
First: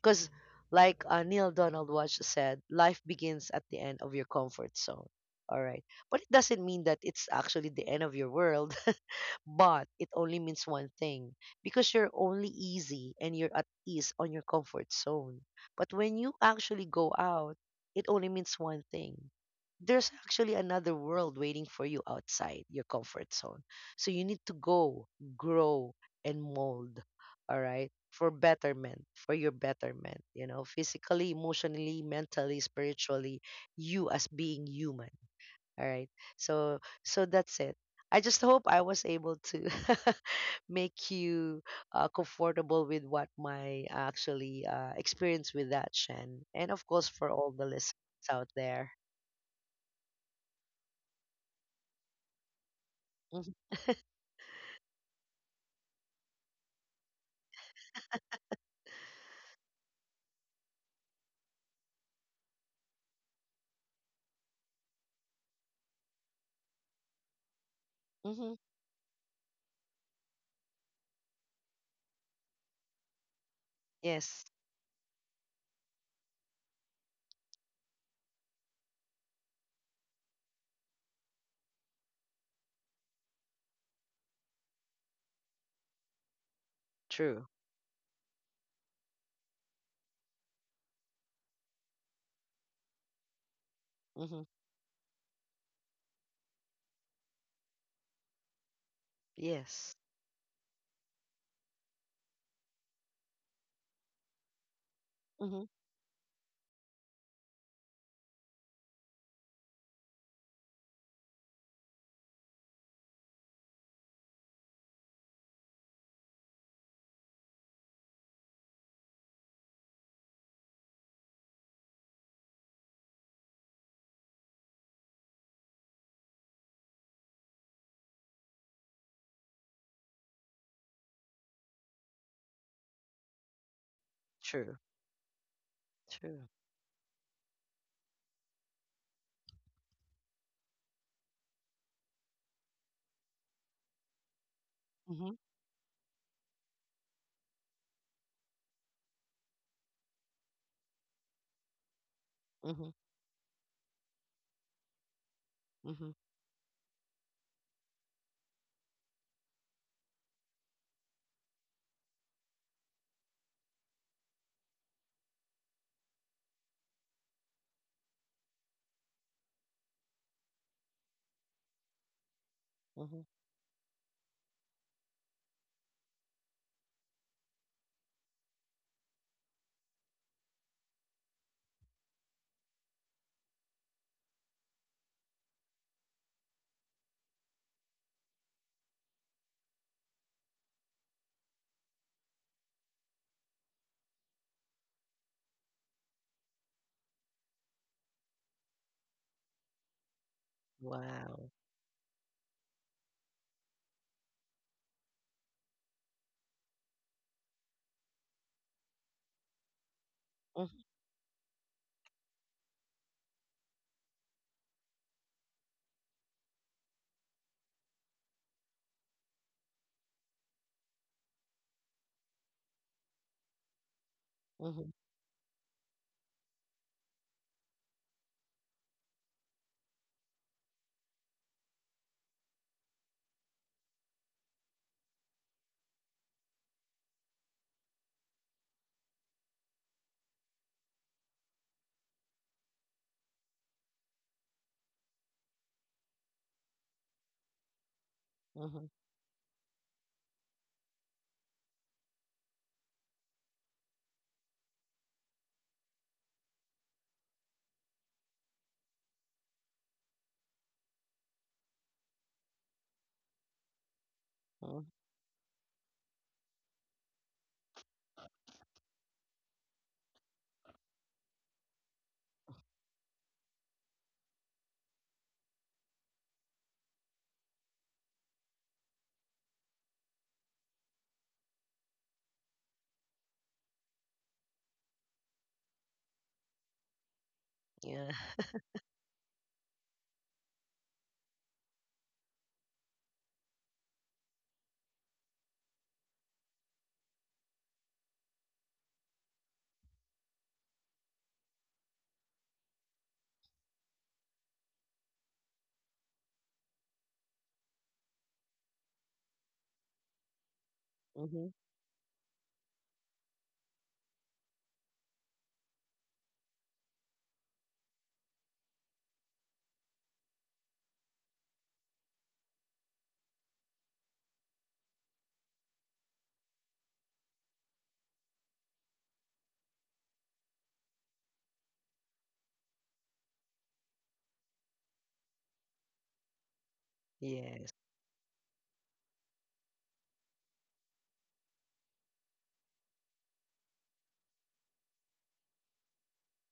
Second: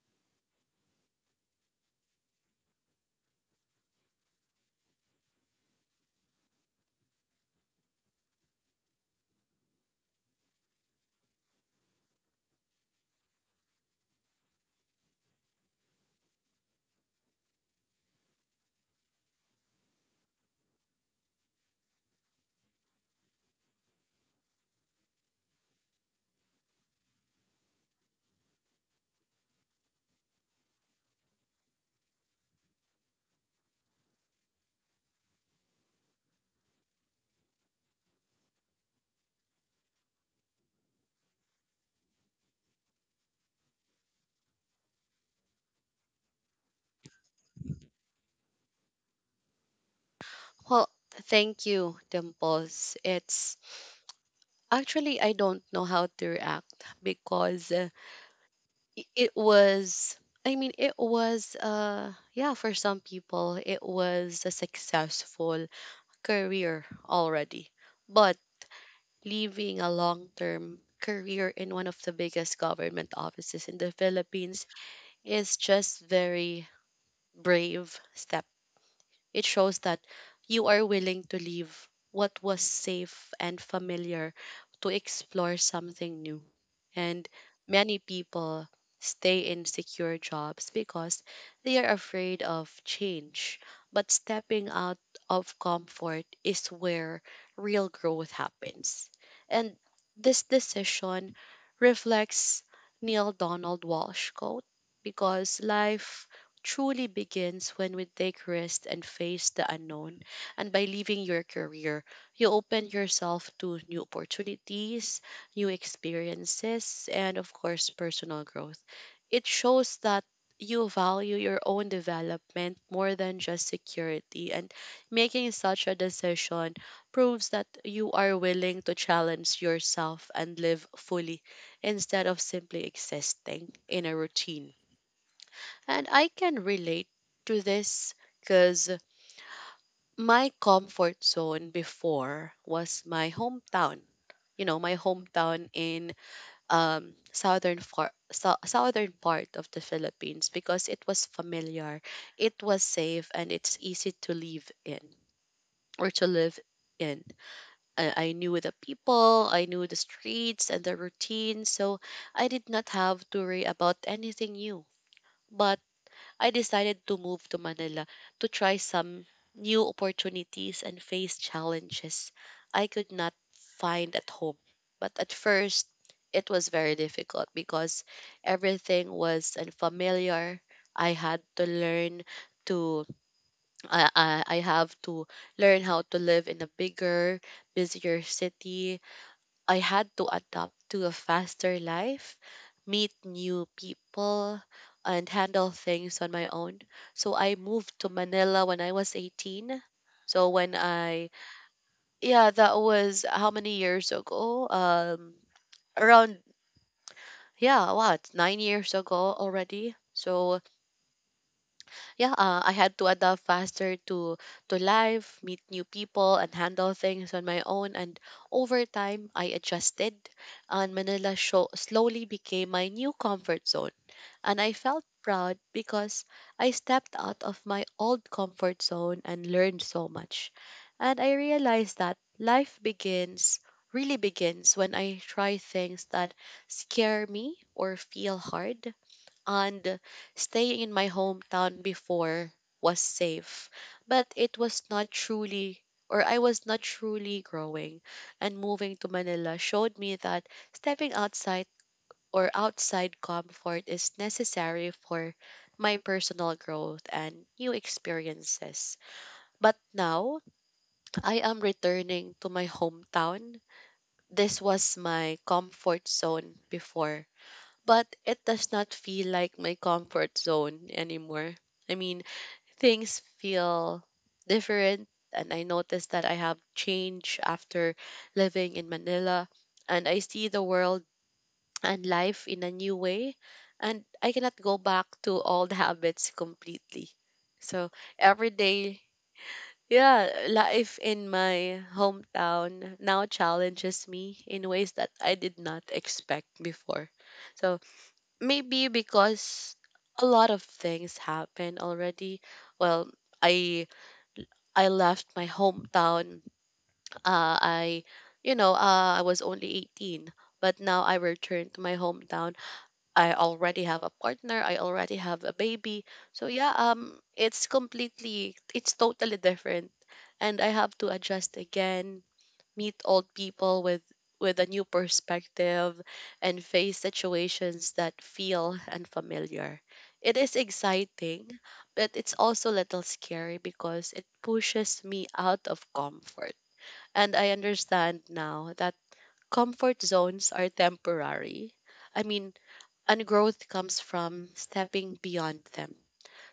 B: because like, Neil Donald Walsh said, life begins at the end of your comfort zone. All right, but it doesn't mean that it's actually the end of your world. [LAUGHS] But it only means one thing, because you're only easy and you're at ease on your comfort zone. But when you actually go out, it only means one thing. There's actually another world waiting for you outside your comfort zone. So you need to go, grow, and mold. All right. For betterment, for your betterment, you know, physically, emotionally, mentally, spiritually, you as being human. All right. So that's it. I just hope I was able to [LAUGHS] make you comfortable with what my actually experience with that Shen, and of course for all the listeners out there.
A: Well, thank you, Dimples.
B: Mhm.
A: It's
B: [LAUGHS] hmm
A: actually, I don't know how to react because I- it was I mean it was yeah, for some people it was a successful career already. But
B: Mm-hmm.
A: leaving a long-term career in one of the biggest government offices in the
B: Yes,
A: Philippines is just very brave step. It shows that you are willing to leave what was safe and familiar to explore something new. And
B: true.
A: many people stay in secure jobs because they are afraid of change. But
B: hmm
A: stepping out of comfort is where real growth happens. And
B: Yes.
A: this decision reflects Neil Donald Walsh quote because
B: hmm
A: life truly begins when we take risks and face the unknown. And by leaving your career, you open yourself to new opportunities, new experiences, and of course, personal growth. It shows that you value your own development more than just security. And making such a decision proves that you are willing to challenge yourself and live fully instead of simply existing in a routine.
B: True.
A: And I
B: True.
A: can relate to this because my comfort zone before was my hometown. You know, my
B: hmm
A: hometown in southern far, southern part of the Philippines because it was familiar, it was
B: hmm
A: safe, and it's easy to live in or
B: hmm
A: to live in. I knew the people, I knew the streets and the routine, so I did not have to worry about anything new. But I decided to move to Manila to try some new opportunities and face challenges I could
B: hmm
A: not find at home. But at first, it was very difficult because everything was unfamiliar. I had to learn to I have to learn how to live in a bigger, busier city. I had to adapt to a faster life, meet new people, and handle things on my own. So I moved to Manila when I was 18. So
B: Wow.
A: yeah, that was how many years ago? Around, yeah, what, 9 years ago already? So
B: hmm
A: yeah, I had to adapt faster to life, meet new people, and handle things on my own. And over time, I adjusted, and Manila show slowly became my new comfort zone. And I
B: hmm
A: felt proud because I stepped out of my old comfort zone and learned so much. And I realized that life begins really begins when I try things that scare me or feel hard, and staying in my hometown before was safe but it was not truly or I was not truly growing, and
B: hmm
A: moving to Manila showed me that stepping outside or outside comfort is necessary for my personal growth and new experiences. But now I am returning to my hometown. This
B: hmm
A: was my comfort zone before, but it does not feel like my comfort zone anymore. I mean, things feel different, and I noticed that I have changed after living in Manila, and I see the world and life in a new way, and I cannot go back to old [LAUGHS] habits completely. So
B: Yeah.
A: every day, yeah, life in my hometown now challenges me in ways that I did not expect before. So maybe because a lot of things happened already. Well, I I left my hometown. I you know I was only 18, but now I
B: hmm
A: returned to my hometown. I already have a partner. I already have a baby. So yeah, it's totally different, and I have to adjust again, meet old people with a new perspective and face situations that feel unfamiliar. It is exciting, but it's also a little scary because it pushes me out of comfort. And I
B: Yes.
A: understand now that comfort zones are temporary. I mean, and growth comes from stepping beyond them.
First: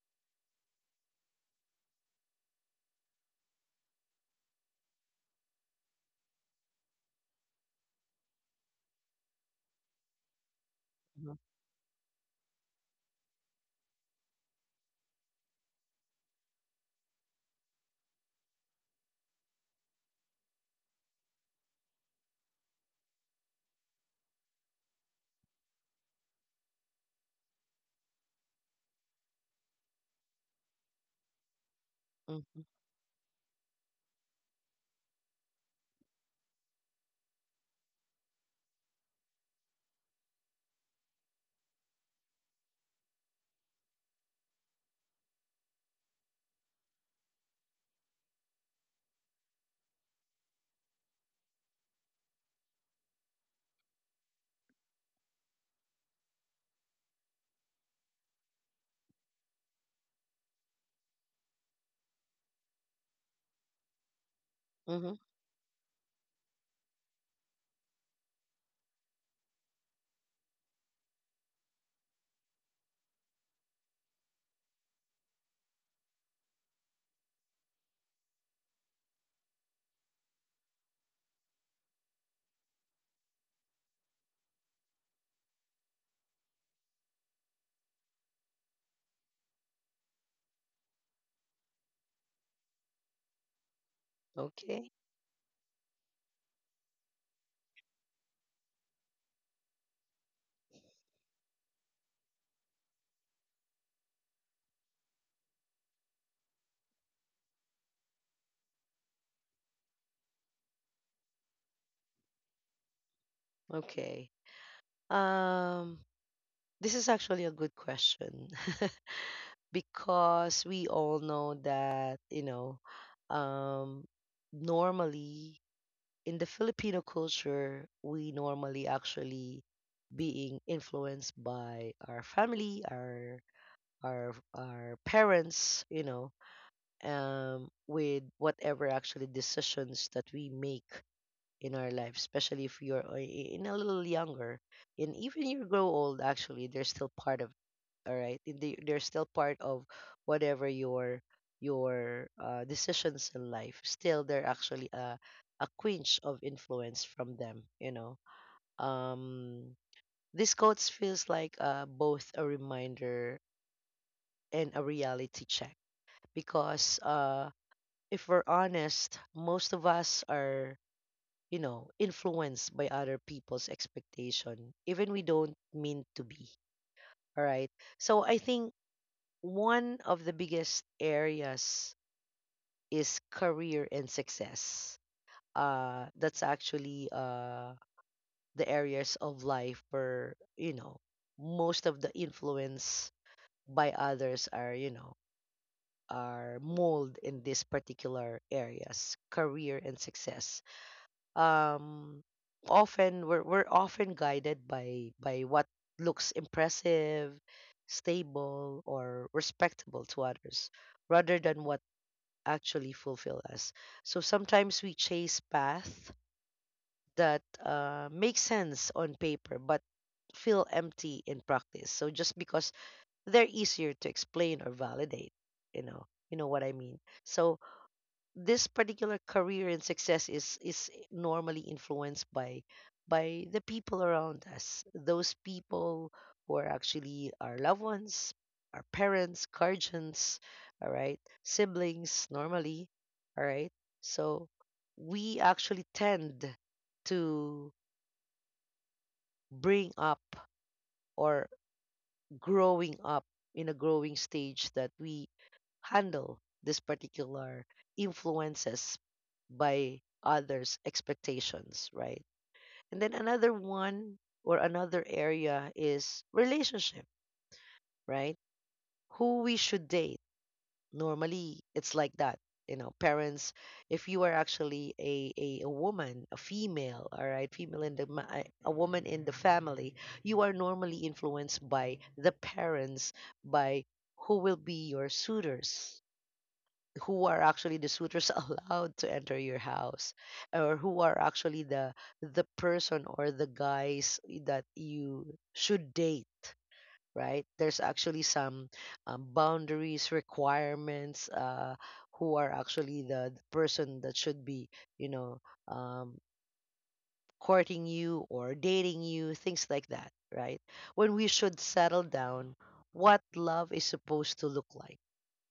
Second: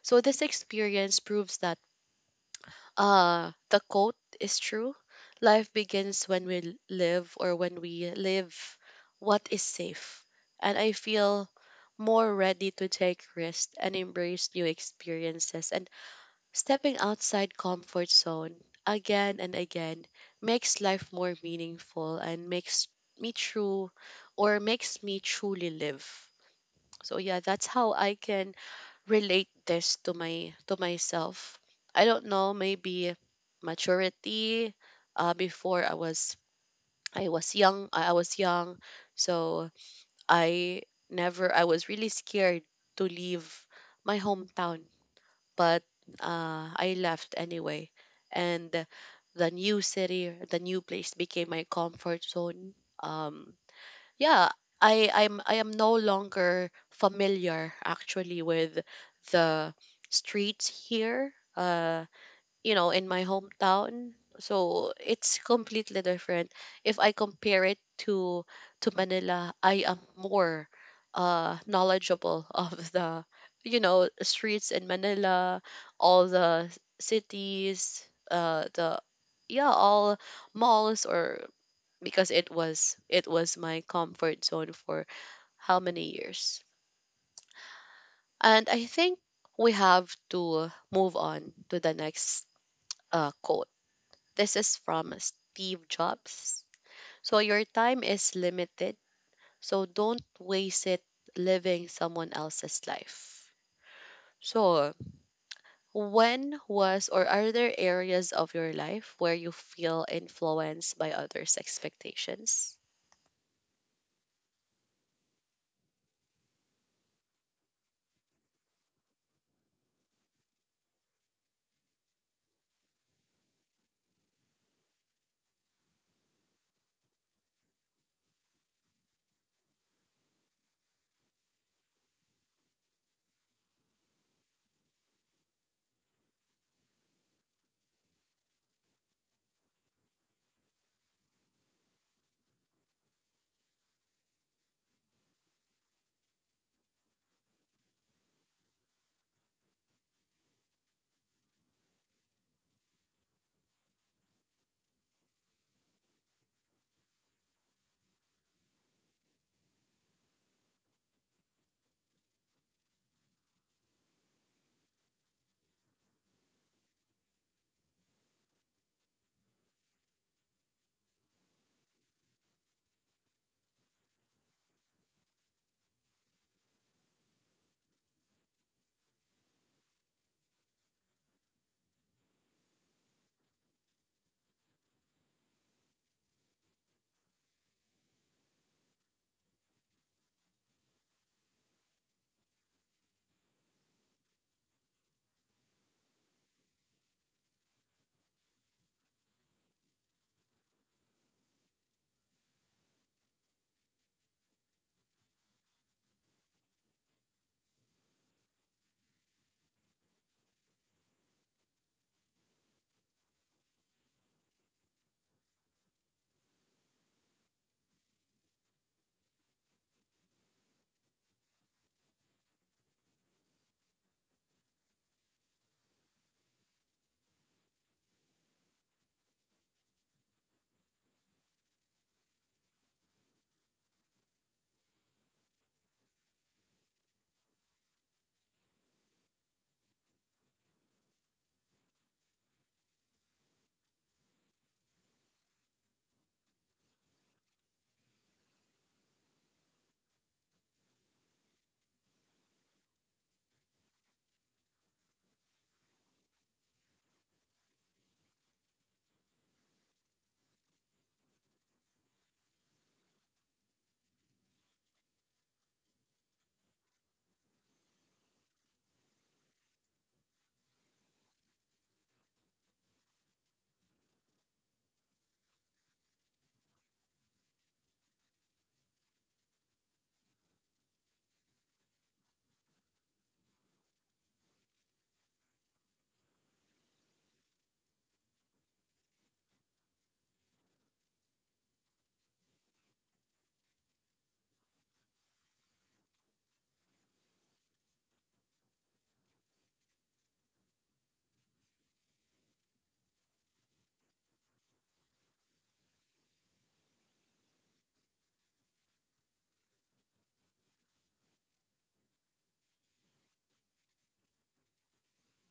A: So this experience proves that the quote is true. Life begins when we live or when we live what is safe. And I
B: hmm
A: feel more ready to take risks and embrace new experiences, and stepping outside comfort zone again and again makes life more meaningful and makes me true or makes me truly live. So yeah, that's how I can relate this to myself. I don't know,
B: hmm
A: maybe maturity. Before I was young. I was young, so I never. I was really scared to leave my hometown, but I left anyway, and the new city, the new place became my comfort zone. Um, yeah, I am no longer familiar actually with the streets here, you know, in my hometown. So
B: hmm
A: it's completely different. If I compare it to to Manila, I am more knowledgeable [LAUGHS] of the, you know, streets in Manila, all the cities, the yeah, all malls or because it was my comfort zone for how many years. And I think we have to move on to the next quote. This is
B: Okay.
A: from Steve Jobs. So your time is limited, so don't waste it living someone else's life. So, when was or are there areas of your life where you feel influenced by others' expectations?
B: Okay. Um, this is actually a good question. [LAUGHS] Because we all know that, you know, um, normally in the Filipino culture, we normally actually being influenced by our family, our parents, you know, with whatever actually decisions that we make in our life, especially if you're in a little younger, and even you grow old, actually, they're still part of. All right, they're still part of whatever your decisions in life. Still, they're actually a quench of influence from them. You know, um, this quotes feels like both a reminder and a reality check because if we're honest, most of us are, you know, influenced by other people's expectation, even we don't mean to be. All right. So I think one of the biggest areas is career and success. That's actually the areas of life where, you know, most of the influence by others are, you know, are mold in these particular areas, career and success. um Often we're often guided by what looks impressive, stable, or respectable to others, rather than what actually fulfill us. So sometimes we chase path that make sense on paper, but feel empty in practice. So just because they're easier to explain or validate, you know what I mean. So this particular career and success is normally influenced by the people around us, those people who are actually our loved ones, our parents, guardians, all right, siblings normally. All right. So we actually tend to bring up or growing up in a growing stage that we handle this particular influences by others expectations, right? And then another one or another area is relationship, right? Who we should date, normally it's like that, you know. Parents, if you are actually a, woman, a female, all right, female in the a woman in the family, you are normally influenced by the parents, by who will be your suitors, who are actually the suitors [LAUGHS] allowed to enter your house, or who are actually the person or the guys that you should date, right? There's actually some boundaries, requirements, who are actually the person that should be, you know, um, courting you or dating you, things like that, right? When we should settle down, what love is supposed to look like.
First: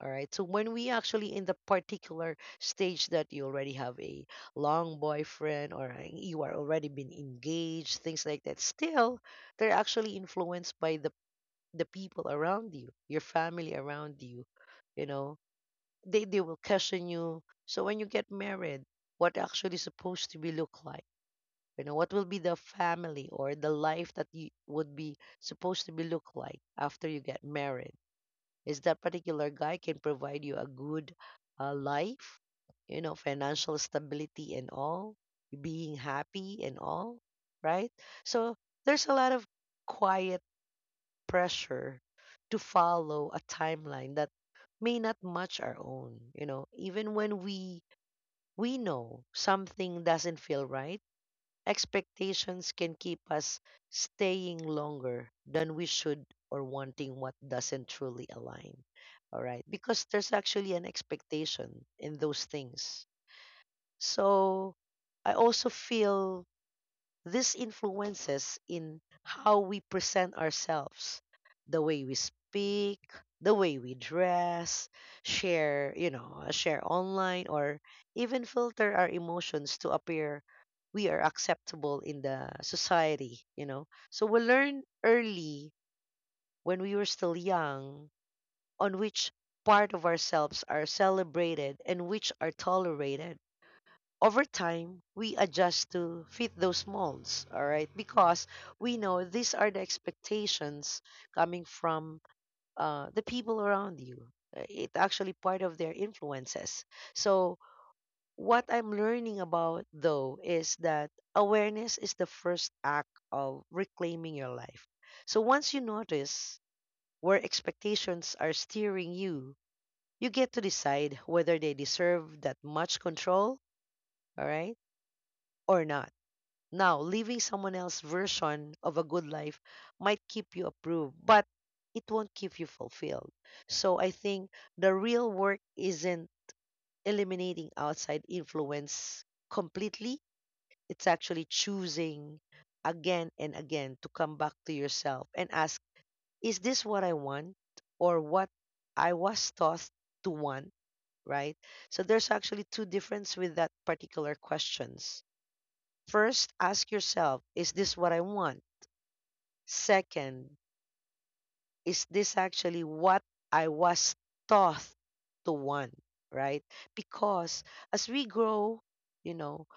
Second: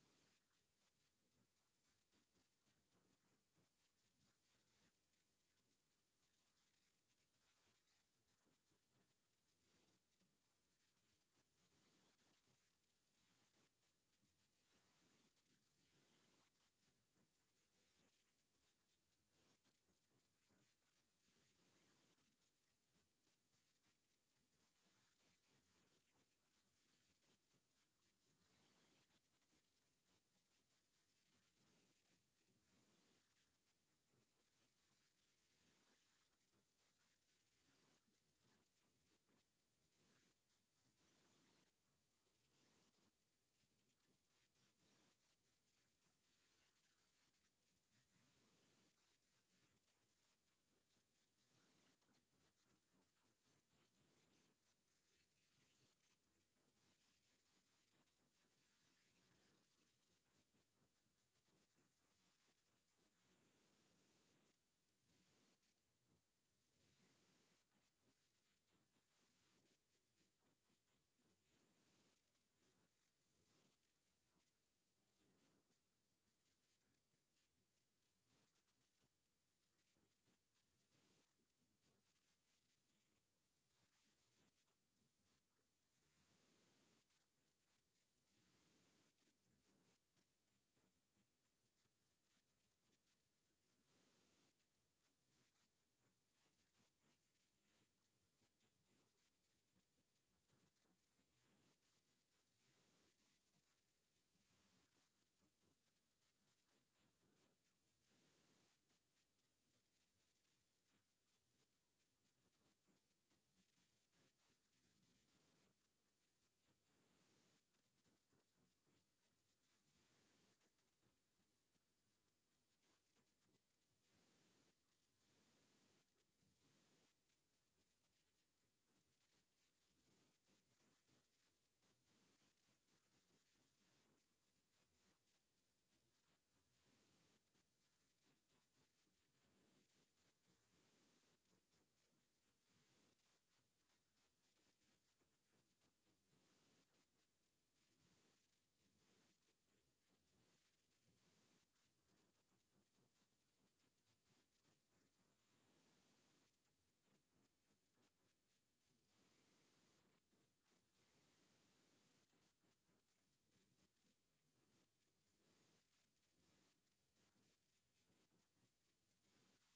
B: All right. So when we actually in the particular stage that you already have a long boyfriend or you are already been engaged, things like that, still they're actually influenced by the people around you, your family around you, you know, they will question you. So when you get married, what actually supposed to be look like? You know, what will be the family or the life that you would be supposed to be look like after you get married? Is that particular guy can provide you a good life, you know, financial stability and all, being happy and all, right? So there's a lot of quiet pressure to follow a timeline that may not match our own, you know, even when we know something doesn't feel right, expectations can keep us staying longer than we should or wanting what doesn't truly align. All right, because there's actually an expectation in those things. So I also feel this influences in how we present ourselves, the way we speak, the way we dress, share, you know, share online, or even filter our emotions to appear we are acceptable in the society, you know. So we learn early when we were still young on which part of ourselves are celebrated and which are tolerated. Over time, we adjust to fit those molds, all right? Because we know these are the expectations coming from the people around you. It actually part of their influences. So what I'm learning about though is that awareness is the first act of reclaiming your life. So once you notice where expectations are steering you, you get to decide whether they deserve that much control, all right, or not. Now, living someone else's version of a good life might keep you approved, but it won't keep you fulfilled. So I think the real work isn't eliminating outside influence completely. It's actually choosing again and again to come back to yourself and ask, is this what I want or what I was taught to want, right? So there's actually two difference with that particular questions. First, ask yourself, is this what I want? Second, is this actually what I was taught to want, right? Because as we grow, you know,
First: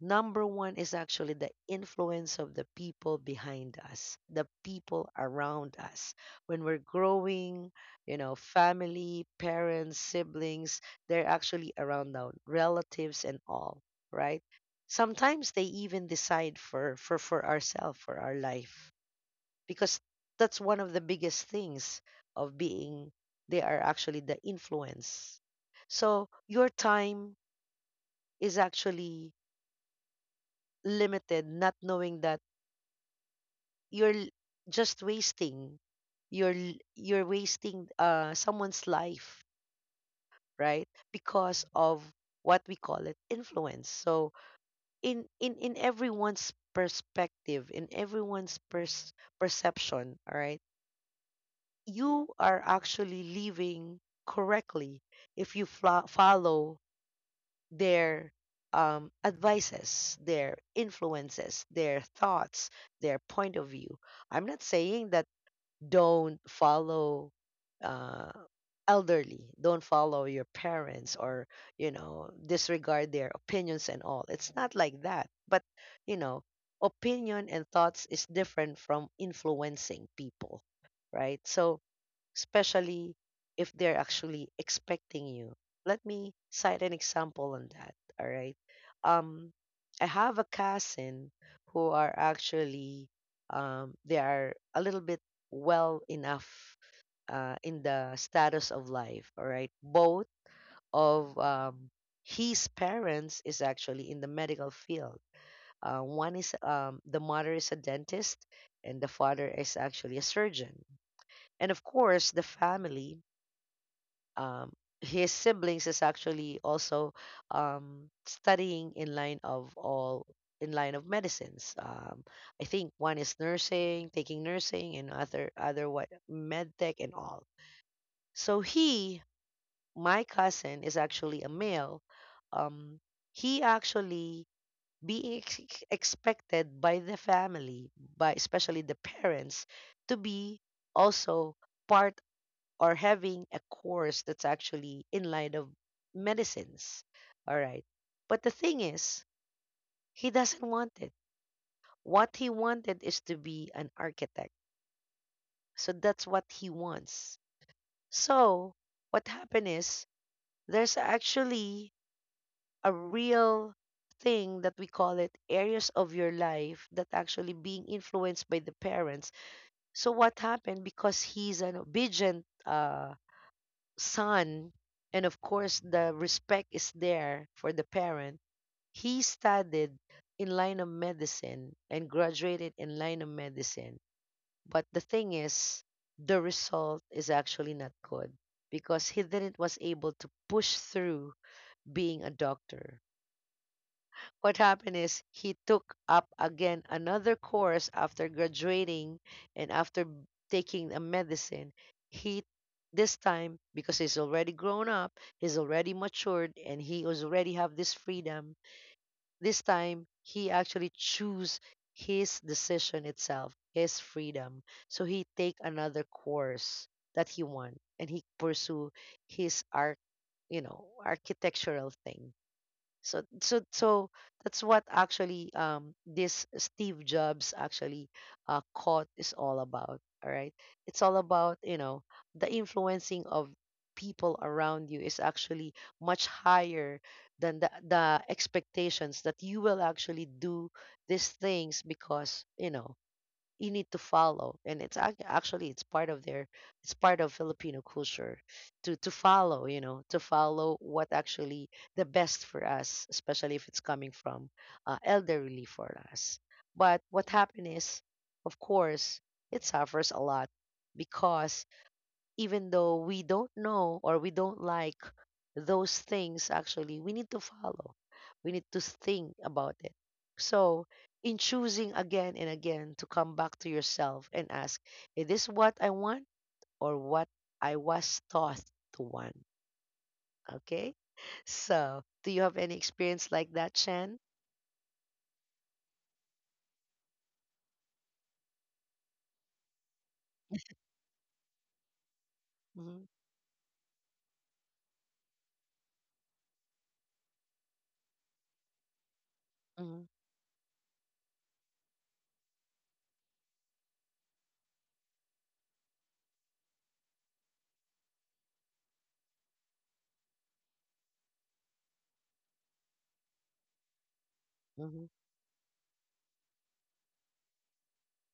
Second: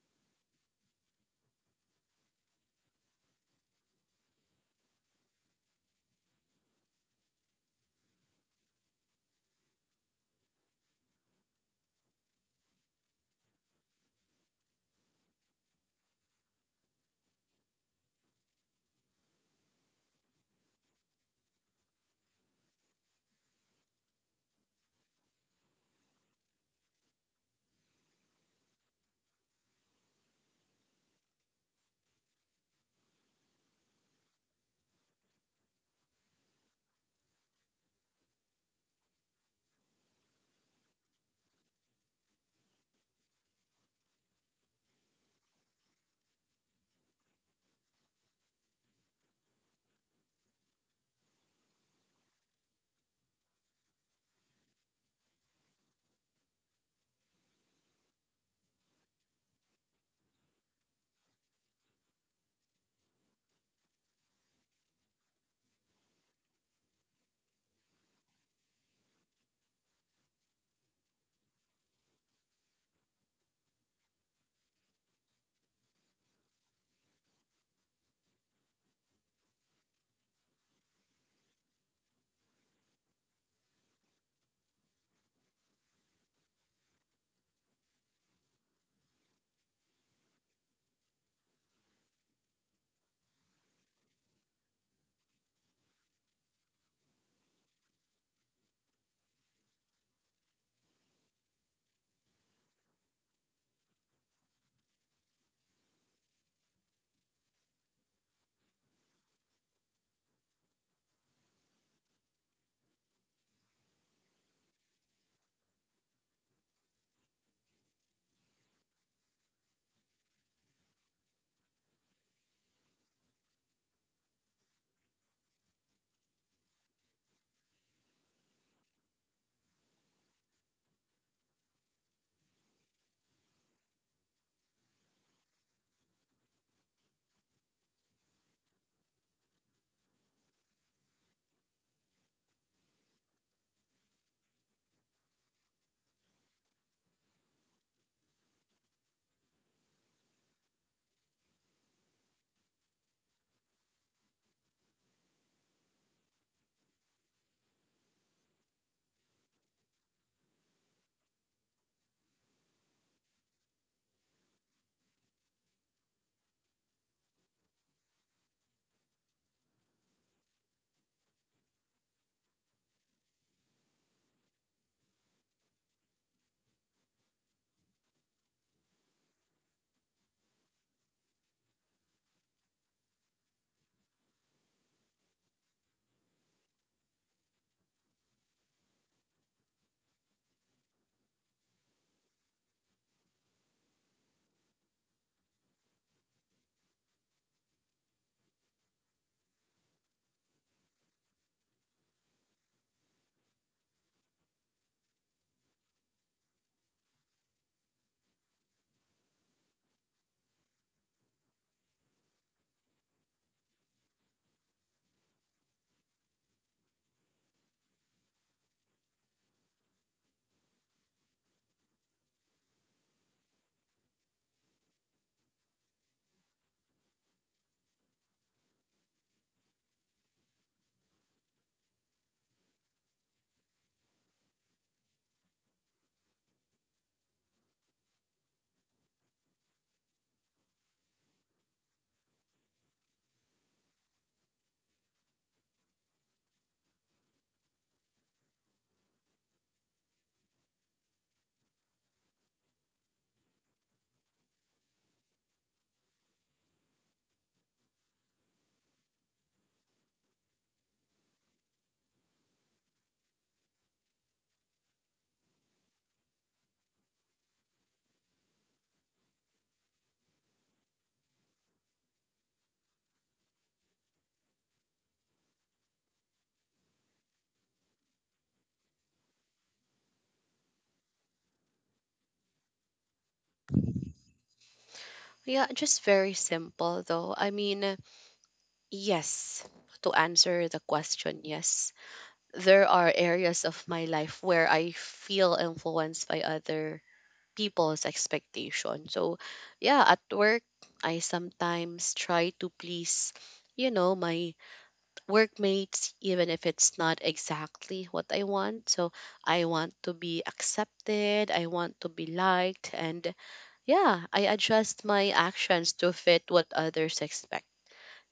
B: number one is actually the influence of the people behind us, the people around us. When we're growing, you know, family, parents, siblings, they're actually around now, relatives and all, right? Sometimes they even decide for ourselves, for our life, because that's one of the biggest things of being they are actually the influence. So your time is actually limited, not knowing that you're l- just wasting, you're wasting someone's life, right? Because of what we call it influence. So in everyone's perspective, in perception. All right. You are actually living correctly if you fla follow their advices, their influences, their thoughts, their point of view. I'm not saying that don't follow uh, elderly, don't follow your parents, or you know disregard their opinions and all. It's not like that, but you know opinion and thoughts is different from influencing people, right? So especially if they're actually expecting you. Let me cite an example on that. All right. Um, I have a cousin who are actually they are a little bit well enough in the status of life. All right. Both of his parents is actually in the medical field. One is the mother is a dentist and the father is actually a surgeon. And of course, the family, um, his siblings is actually also studying in line of all, in line of medicines. I think one is nursing, taking nursing, and other what med tech and all. So he, my cousin, is actually a male. Um, he actually being expected by the family, by especially the parents, to be also part or having a course that's actually in line of medicines. All right. But the thing is, he doesn't want it. What he wanted is to be an architect. So that's what he wants. So what happened is there's actually a real thing that we call it areas of your life that actually being influenced by the parents. So what happened because he's an obedient son, and of course the respect is there for the parent, he studied in line of medicine and graduated in line of medicine. But the thing is, the result is actually not good because he didn't was able to push through being a doctor. What happened is he took up again another course after graduating and after taking a medicine. He, this time because he's already grown up, he's already matured and he was already have this freedom. This time he actually choose his decision itself, his freedom. So he take another course that he want and he pursue his art, you know, architectural thing. So that's what actually this Steve Jobs actually caught is all about, all right. It's all about, you know, the influencing of people around you is actually much higher than the expectations that you will actually do these things because you know you need to follow and it's actually it's part of their, it's part of Filipino culture to follow, you know, to follow what actually the best for us, especially if it's coming from elderly for us. But what happened is, of course, it suffers a lot because even though we don't know or we don't like those things, actually we need to follow. We need to think about it. So, in choosing again and again to come back to yourself and ask, is this what I want or what I was taught to want? Okay? So, do you have any experience like that, Shan?
A: Yeah, just very simple though. I mean, yes, to answer the question, yes. There
B: Mm-hmm.
A: are areas of my life where I feel influenced by other people's expectation. So,
B: Mm-hmm.
A: yeah, at work, I sometimes try to please my workmates, even if it's not exactly what I want. So, I want to be accepted, I want to be liked, and yeah, I
B: Mm-hmm.
A: adjust my actions to fit what others expect.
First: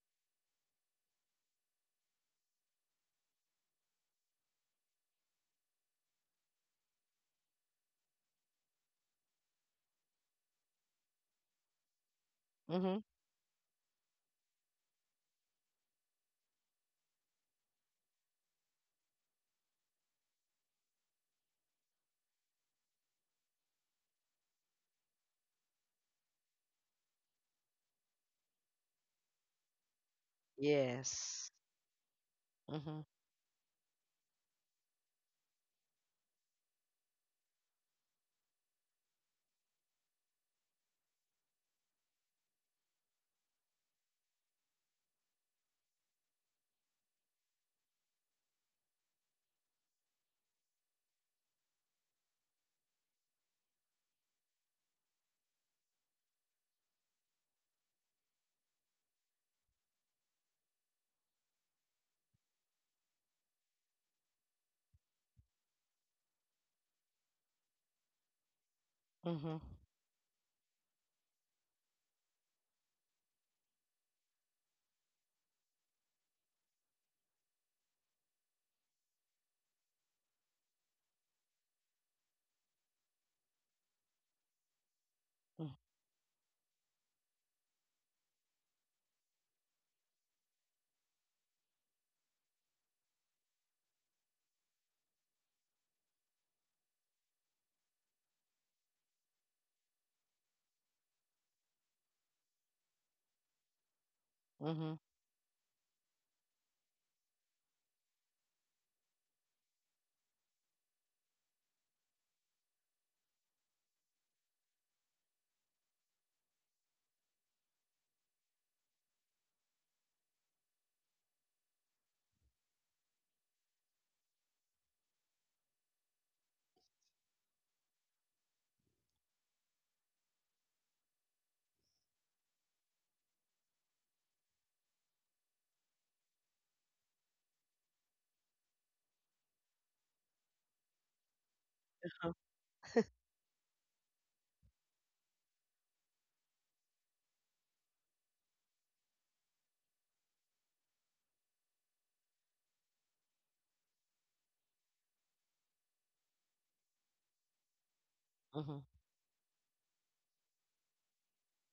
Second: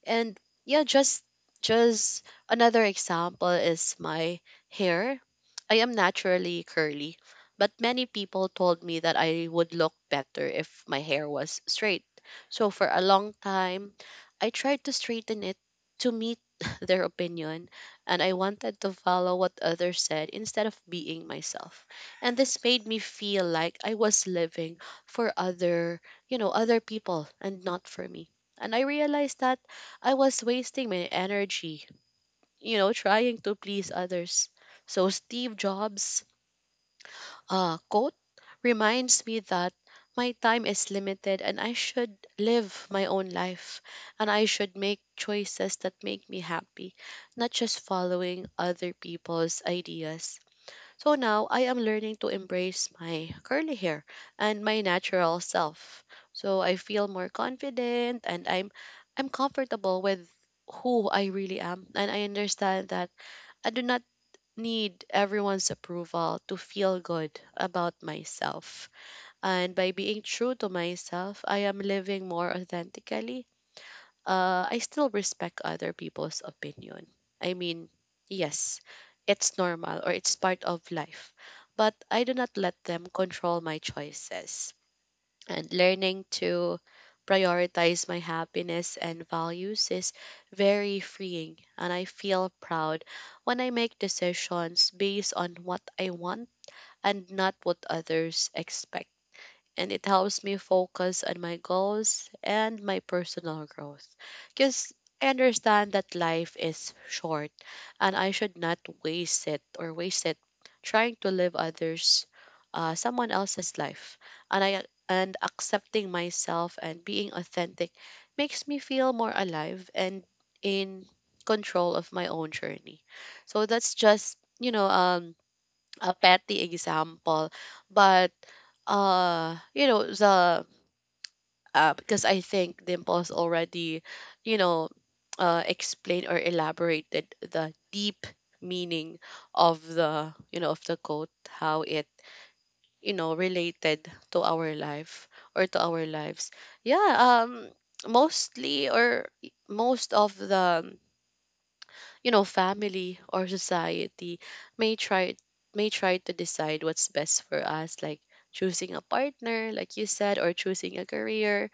A: And yeah, just another example is my hair. I am naturally curly, but many people told me that I would look better if my hair was straight. So for
B: Mm-hmm.
A: a long time, I tried to straighten it to meet [LAUGHS] their opinion, and I wanted to follow what others said instead of being myself. And this made me feel like I was living for you know, other people and not for me. And I realized that I was wasting my
B: Yes.
A: energy, you know,
B: Mm-hmm.
A: trying to please others. So Steve Jobs' quote reminds me that my time is limited and I should live my own life, and I should make choices that make me happy, not just following other people's ideas. So now I am learning to embrace my curly hair and my natural self. So I feel more confident and I'm comfortable with who I really am, and I understand that I do not need everyone's approval to feel good about myself.
B: Mm-hmm.
A: And by being true to myself, I am living more authentically. Uh, I still respect other people's opinion. I mean, yes, it's normal or it's part of life, but I do not let them control my choices.
B: Mm-hmm.
A: And learning to prioritize my happiness and values is very freeing, and I feel proud when I make decisions based on what I want and not what others expect, and it helps me focus on my goals and my personal growth. Because
B: Mm-hmm.
A: I understand that life is short and I should not waste it or waste it trying to live others someone else's life. And I and accepting myself and being authentic makes me feel more alive and in control of my own journey. So that's just, you know, a petty example, but you know the because I think Dimples already, you know, explained or elaborated the deep meaning of the quote, how it related to our life or to our lives. Yeah. Um. Mostly or most of the you know, family or society may try may try to decide what's best for us, like choosing a partner, like you said, or choosing a career.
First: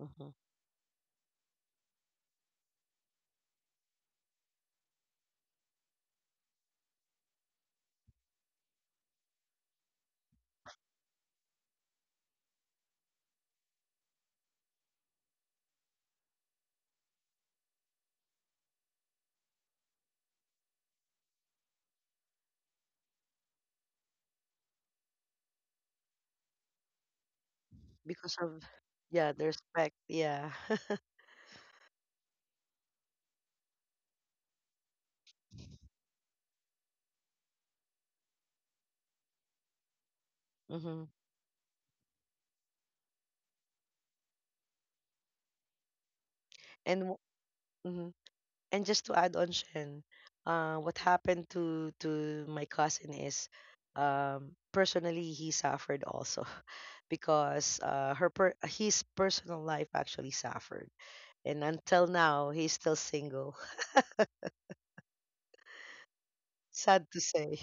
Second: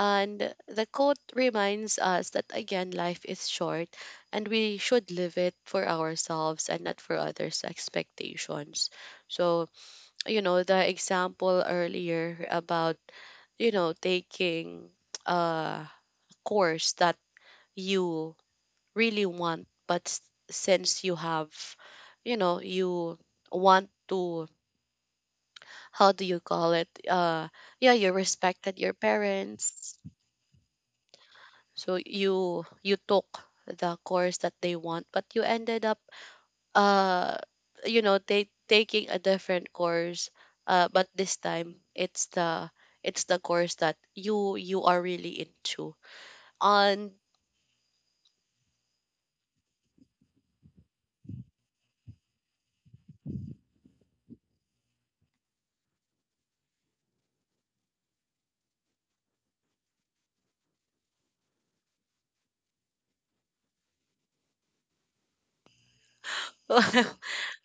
B: Mm-hmm.
A: the quote reminds us that again, life is short and we should live it for ourselves and not for others' expectations. So, you know, the example earlier about, you know, taking a course that you really want but since you have you know you want to how do you call it yeah you
B: Because of,
A: respected your
B: yeah, the respect.
A: parents,
B: Yeah. [LAUGHS]
A: so you took the course that they want but you ended up uh you know they taking a different course,
B: Mm-hmm.
A: but this time it's the course that you are really into
B: And
A: and
B: w- mhm. And just to add on, Shen, what happened to my cousin is, personally he suffered also, [LAUGHS] because his personal life actually suffered, and until now he's still single. [LAUGHS] Sad to
A: [LAUGHS]
B: say.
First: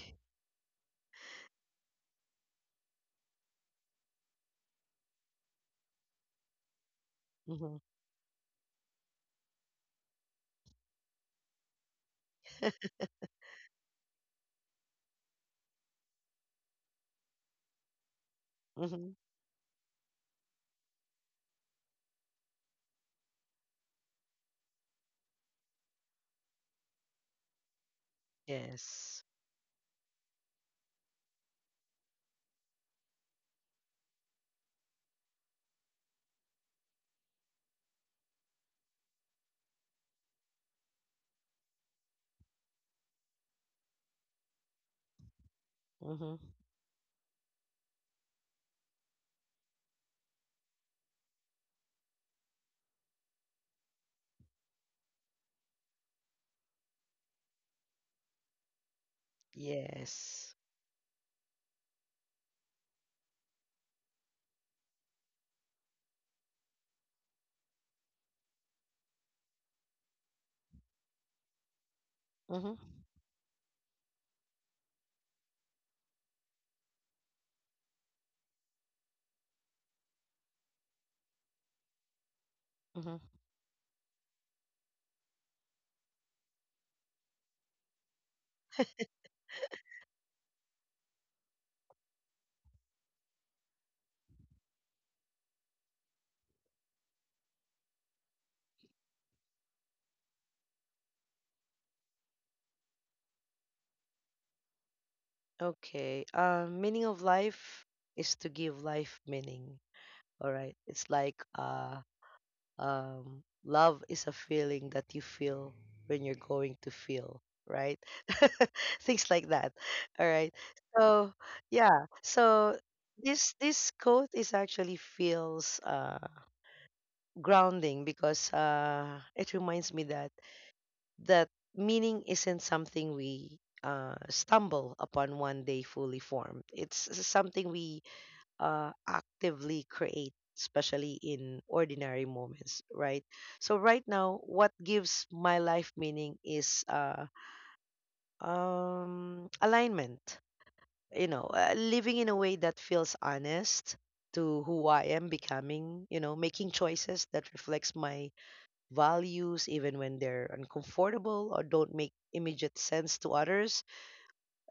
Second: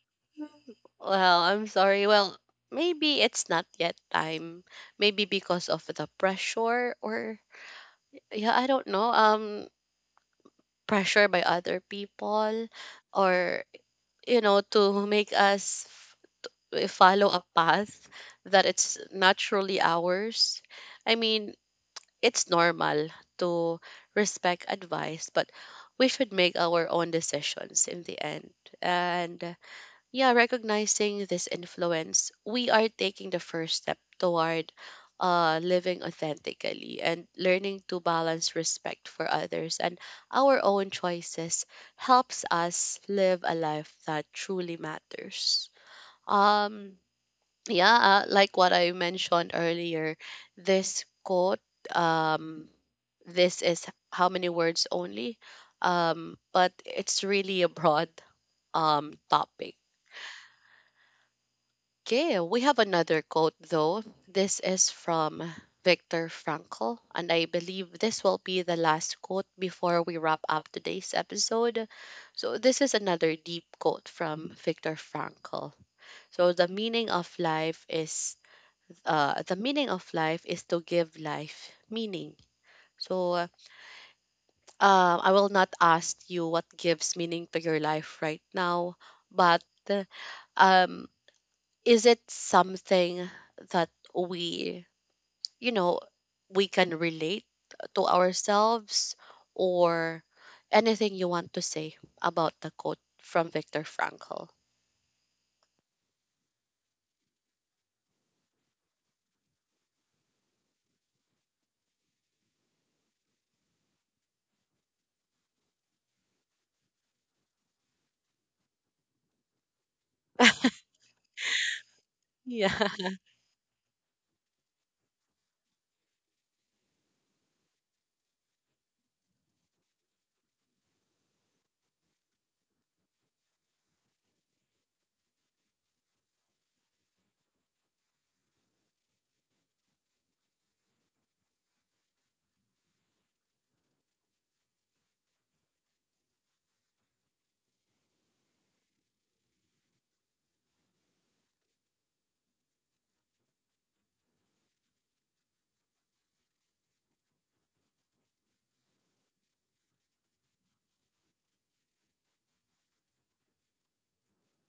A: well, I'm sorry. Well, maybe it's not yet time. Maybe because of the pressure or
B: Mm-hmm.
A: yeah, I don't know. Pressure by other people or you know to make us follow a path that it's
B: Mm-hmm.
A: naturally ours. I mean, it's normal to respect advice, but we should make our own decisions in the end.
B: Yes.
A: And yeah, recognizing this influence, we are taking the first step toward living authentically, and learning to balance respect for others and our own choices helps us live a life that truly matters.
B: Mm-hmm.
A: Um, yeah, like what I mentioned earlier, this quote, um, this is how many words only, but it's really a broad topic.
B: Yes.
A: Okay, we have another quote though. This is from Viktor Frankl, and I believe this will be the last quote before we wrap up today's episode. So,
B: Mm-hmm.
A: this is another deep quote from Viktor Frankl. So, the meaning of life is to give life meaning.
B: Mm-hmm.
A: So, I will not ask you what gives meaning to your life right now, but um, is it something that we, you know, we can relate to ourselves or anything you want to say about the quote from Viktor Frankl.
B: Okay. Meaning of life is to give life meaning. All right. It's like love is a feeling that you feel when you're going to feel, right? [LAUGHS] Things like that. All right. So yeah. So
A: Yeah. [LAUGHS]
B: this quote is actually feels grounding because it reminds me that meaning isn't something we stumble upon one day fully formed. It's something we actively create, especially in ordinary moments, right? So right now, what gives my life meaning is alignment. You know, living in a way that feels honest to who I am becoming. You know, making choices that reflects my values, even when they're uncomfortable or don't make immediate sense to others.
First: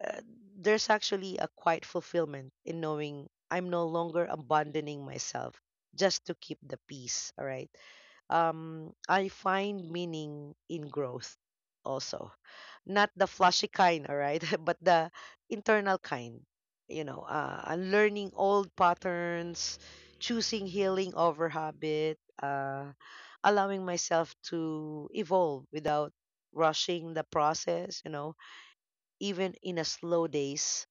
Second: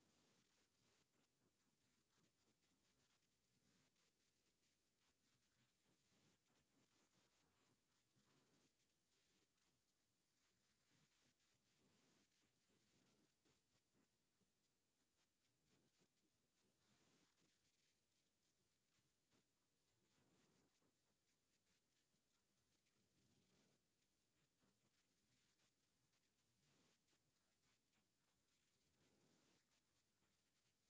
B: uh, there's actually a quiet fulfillment in knowing I'm no longer abandoning myself just to keep the peace. All right. I find meaning in growth also, not the flashy kind. All right, [LAUGHS] but the internal kind. You know, unlearning old patterns, choosing healing over habit, allowing myself to evolve without rushing the process. You know, even in a slow days,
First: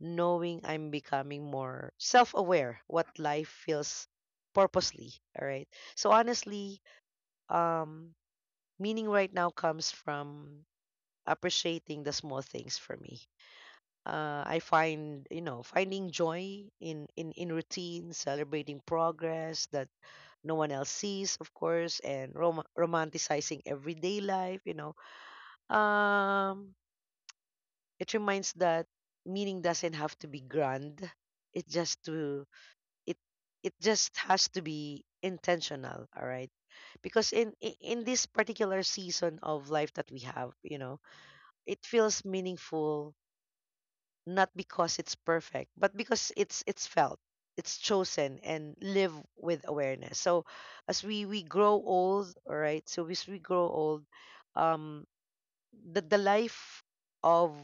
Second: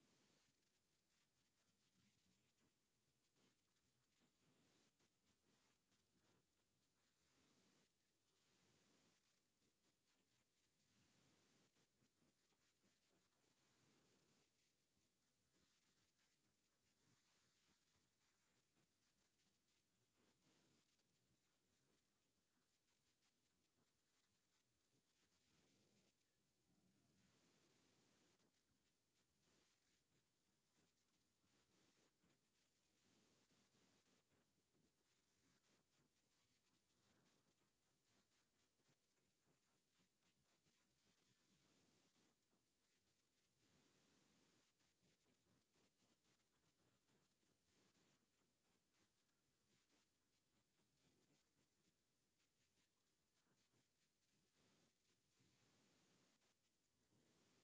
B: knowing I'm becoming more self-aware what life feels purposely. All right. So honestly, um, meaning right now comes from appreciating the small things for me. I find, you know, finding joy in routine, celebrating progress that no one else sees, of course, and romanticizing everyday life, you know. Um, it reminds that meaning doesn't have to be grand. It's just to it it just has to be intentional, all right? Because in this particular season of life that we have, you know, it feels meaningful not because it's perfect but because it's felt, it's chosen and live with awareness. So as we grow old, all right, so as we grow old, um the life of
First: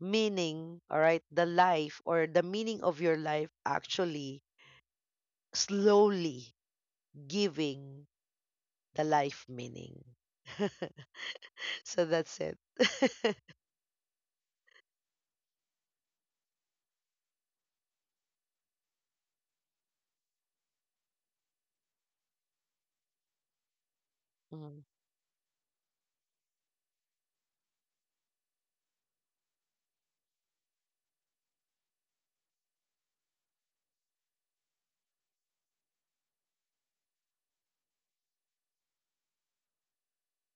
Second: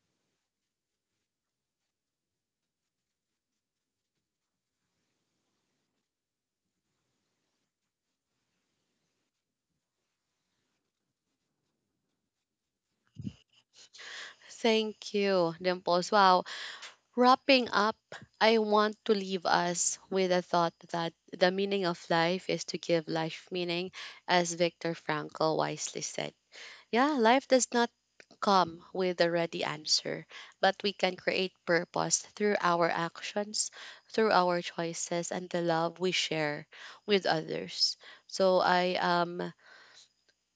B: meaning, all right, the life or the meaning of your life actually slowly giving the life meaning. [LAUGHS] So that's it.
A: Thank you, Dimples. Wow. Wrapping up, I want to leave us with a thought that the meaning of life is to give life meaning, as
B: Mm-hmm.
A: Viktor Frankl wisely said. Yeah, life does not come with a ready answer, but we can create purpose through our actions, through our choices, and the love we share with others. So I am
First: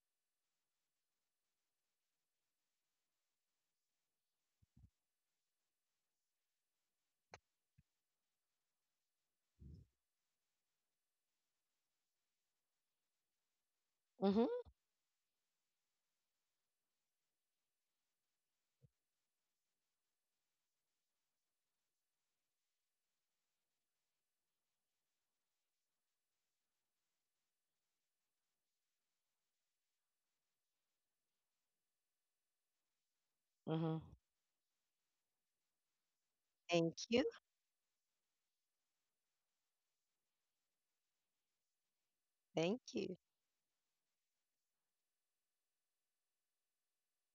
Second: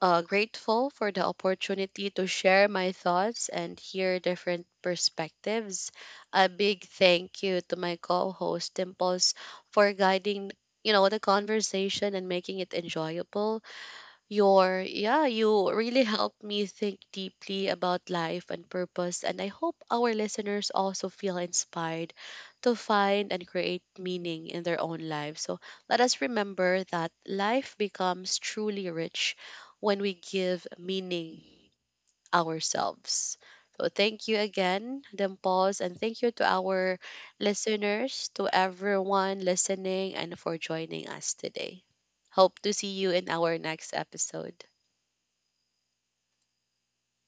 A: grateful for the opportunity to share my thoughts and hear different perspectives. A big thank you to my co-host Dimples for guiding, you know, the conversation and making it enjoyable. Your Yeah, you really helped me think deeply about life and purpose, and I hope our listeners also feel inspired to find and create meaning in their own lives. So let us remember that life becomes truly rich when we give meaning ourselves. So
B: Mm-hmm.
A: thank you again, Dimples, and thank you to
B: Thank
A: our
B: you.
A: listeners, to everyone listening, and for joining us today. Hope to see
B: Thank
A: you
B: you.
A: in our next episode.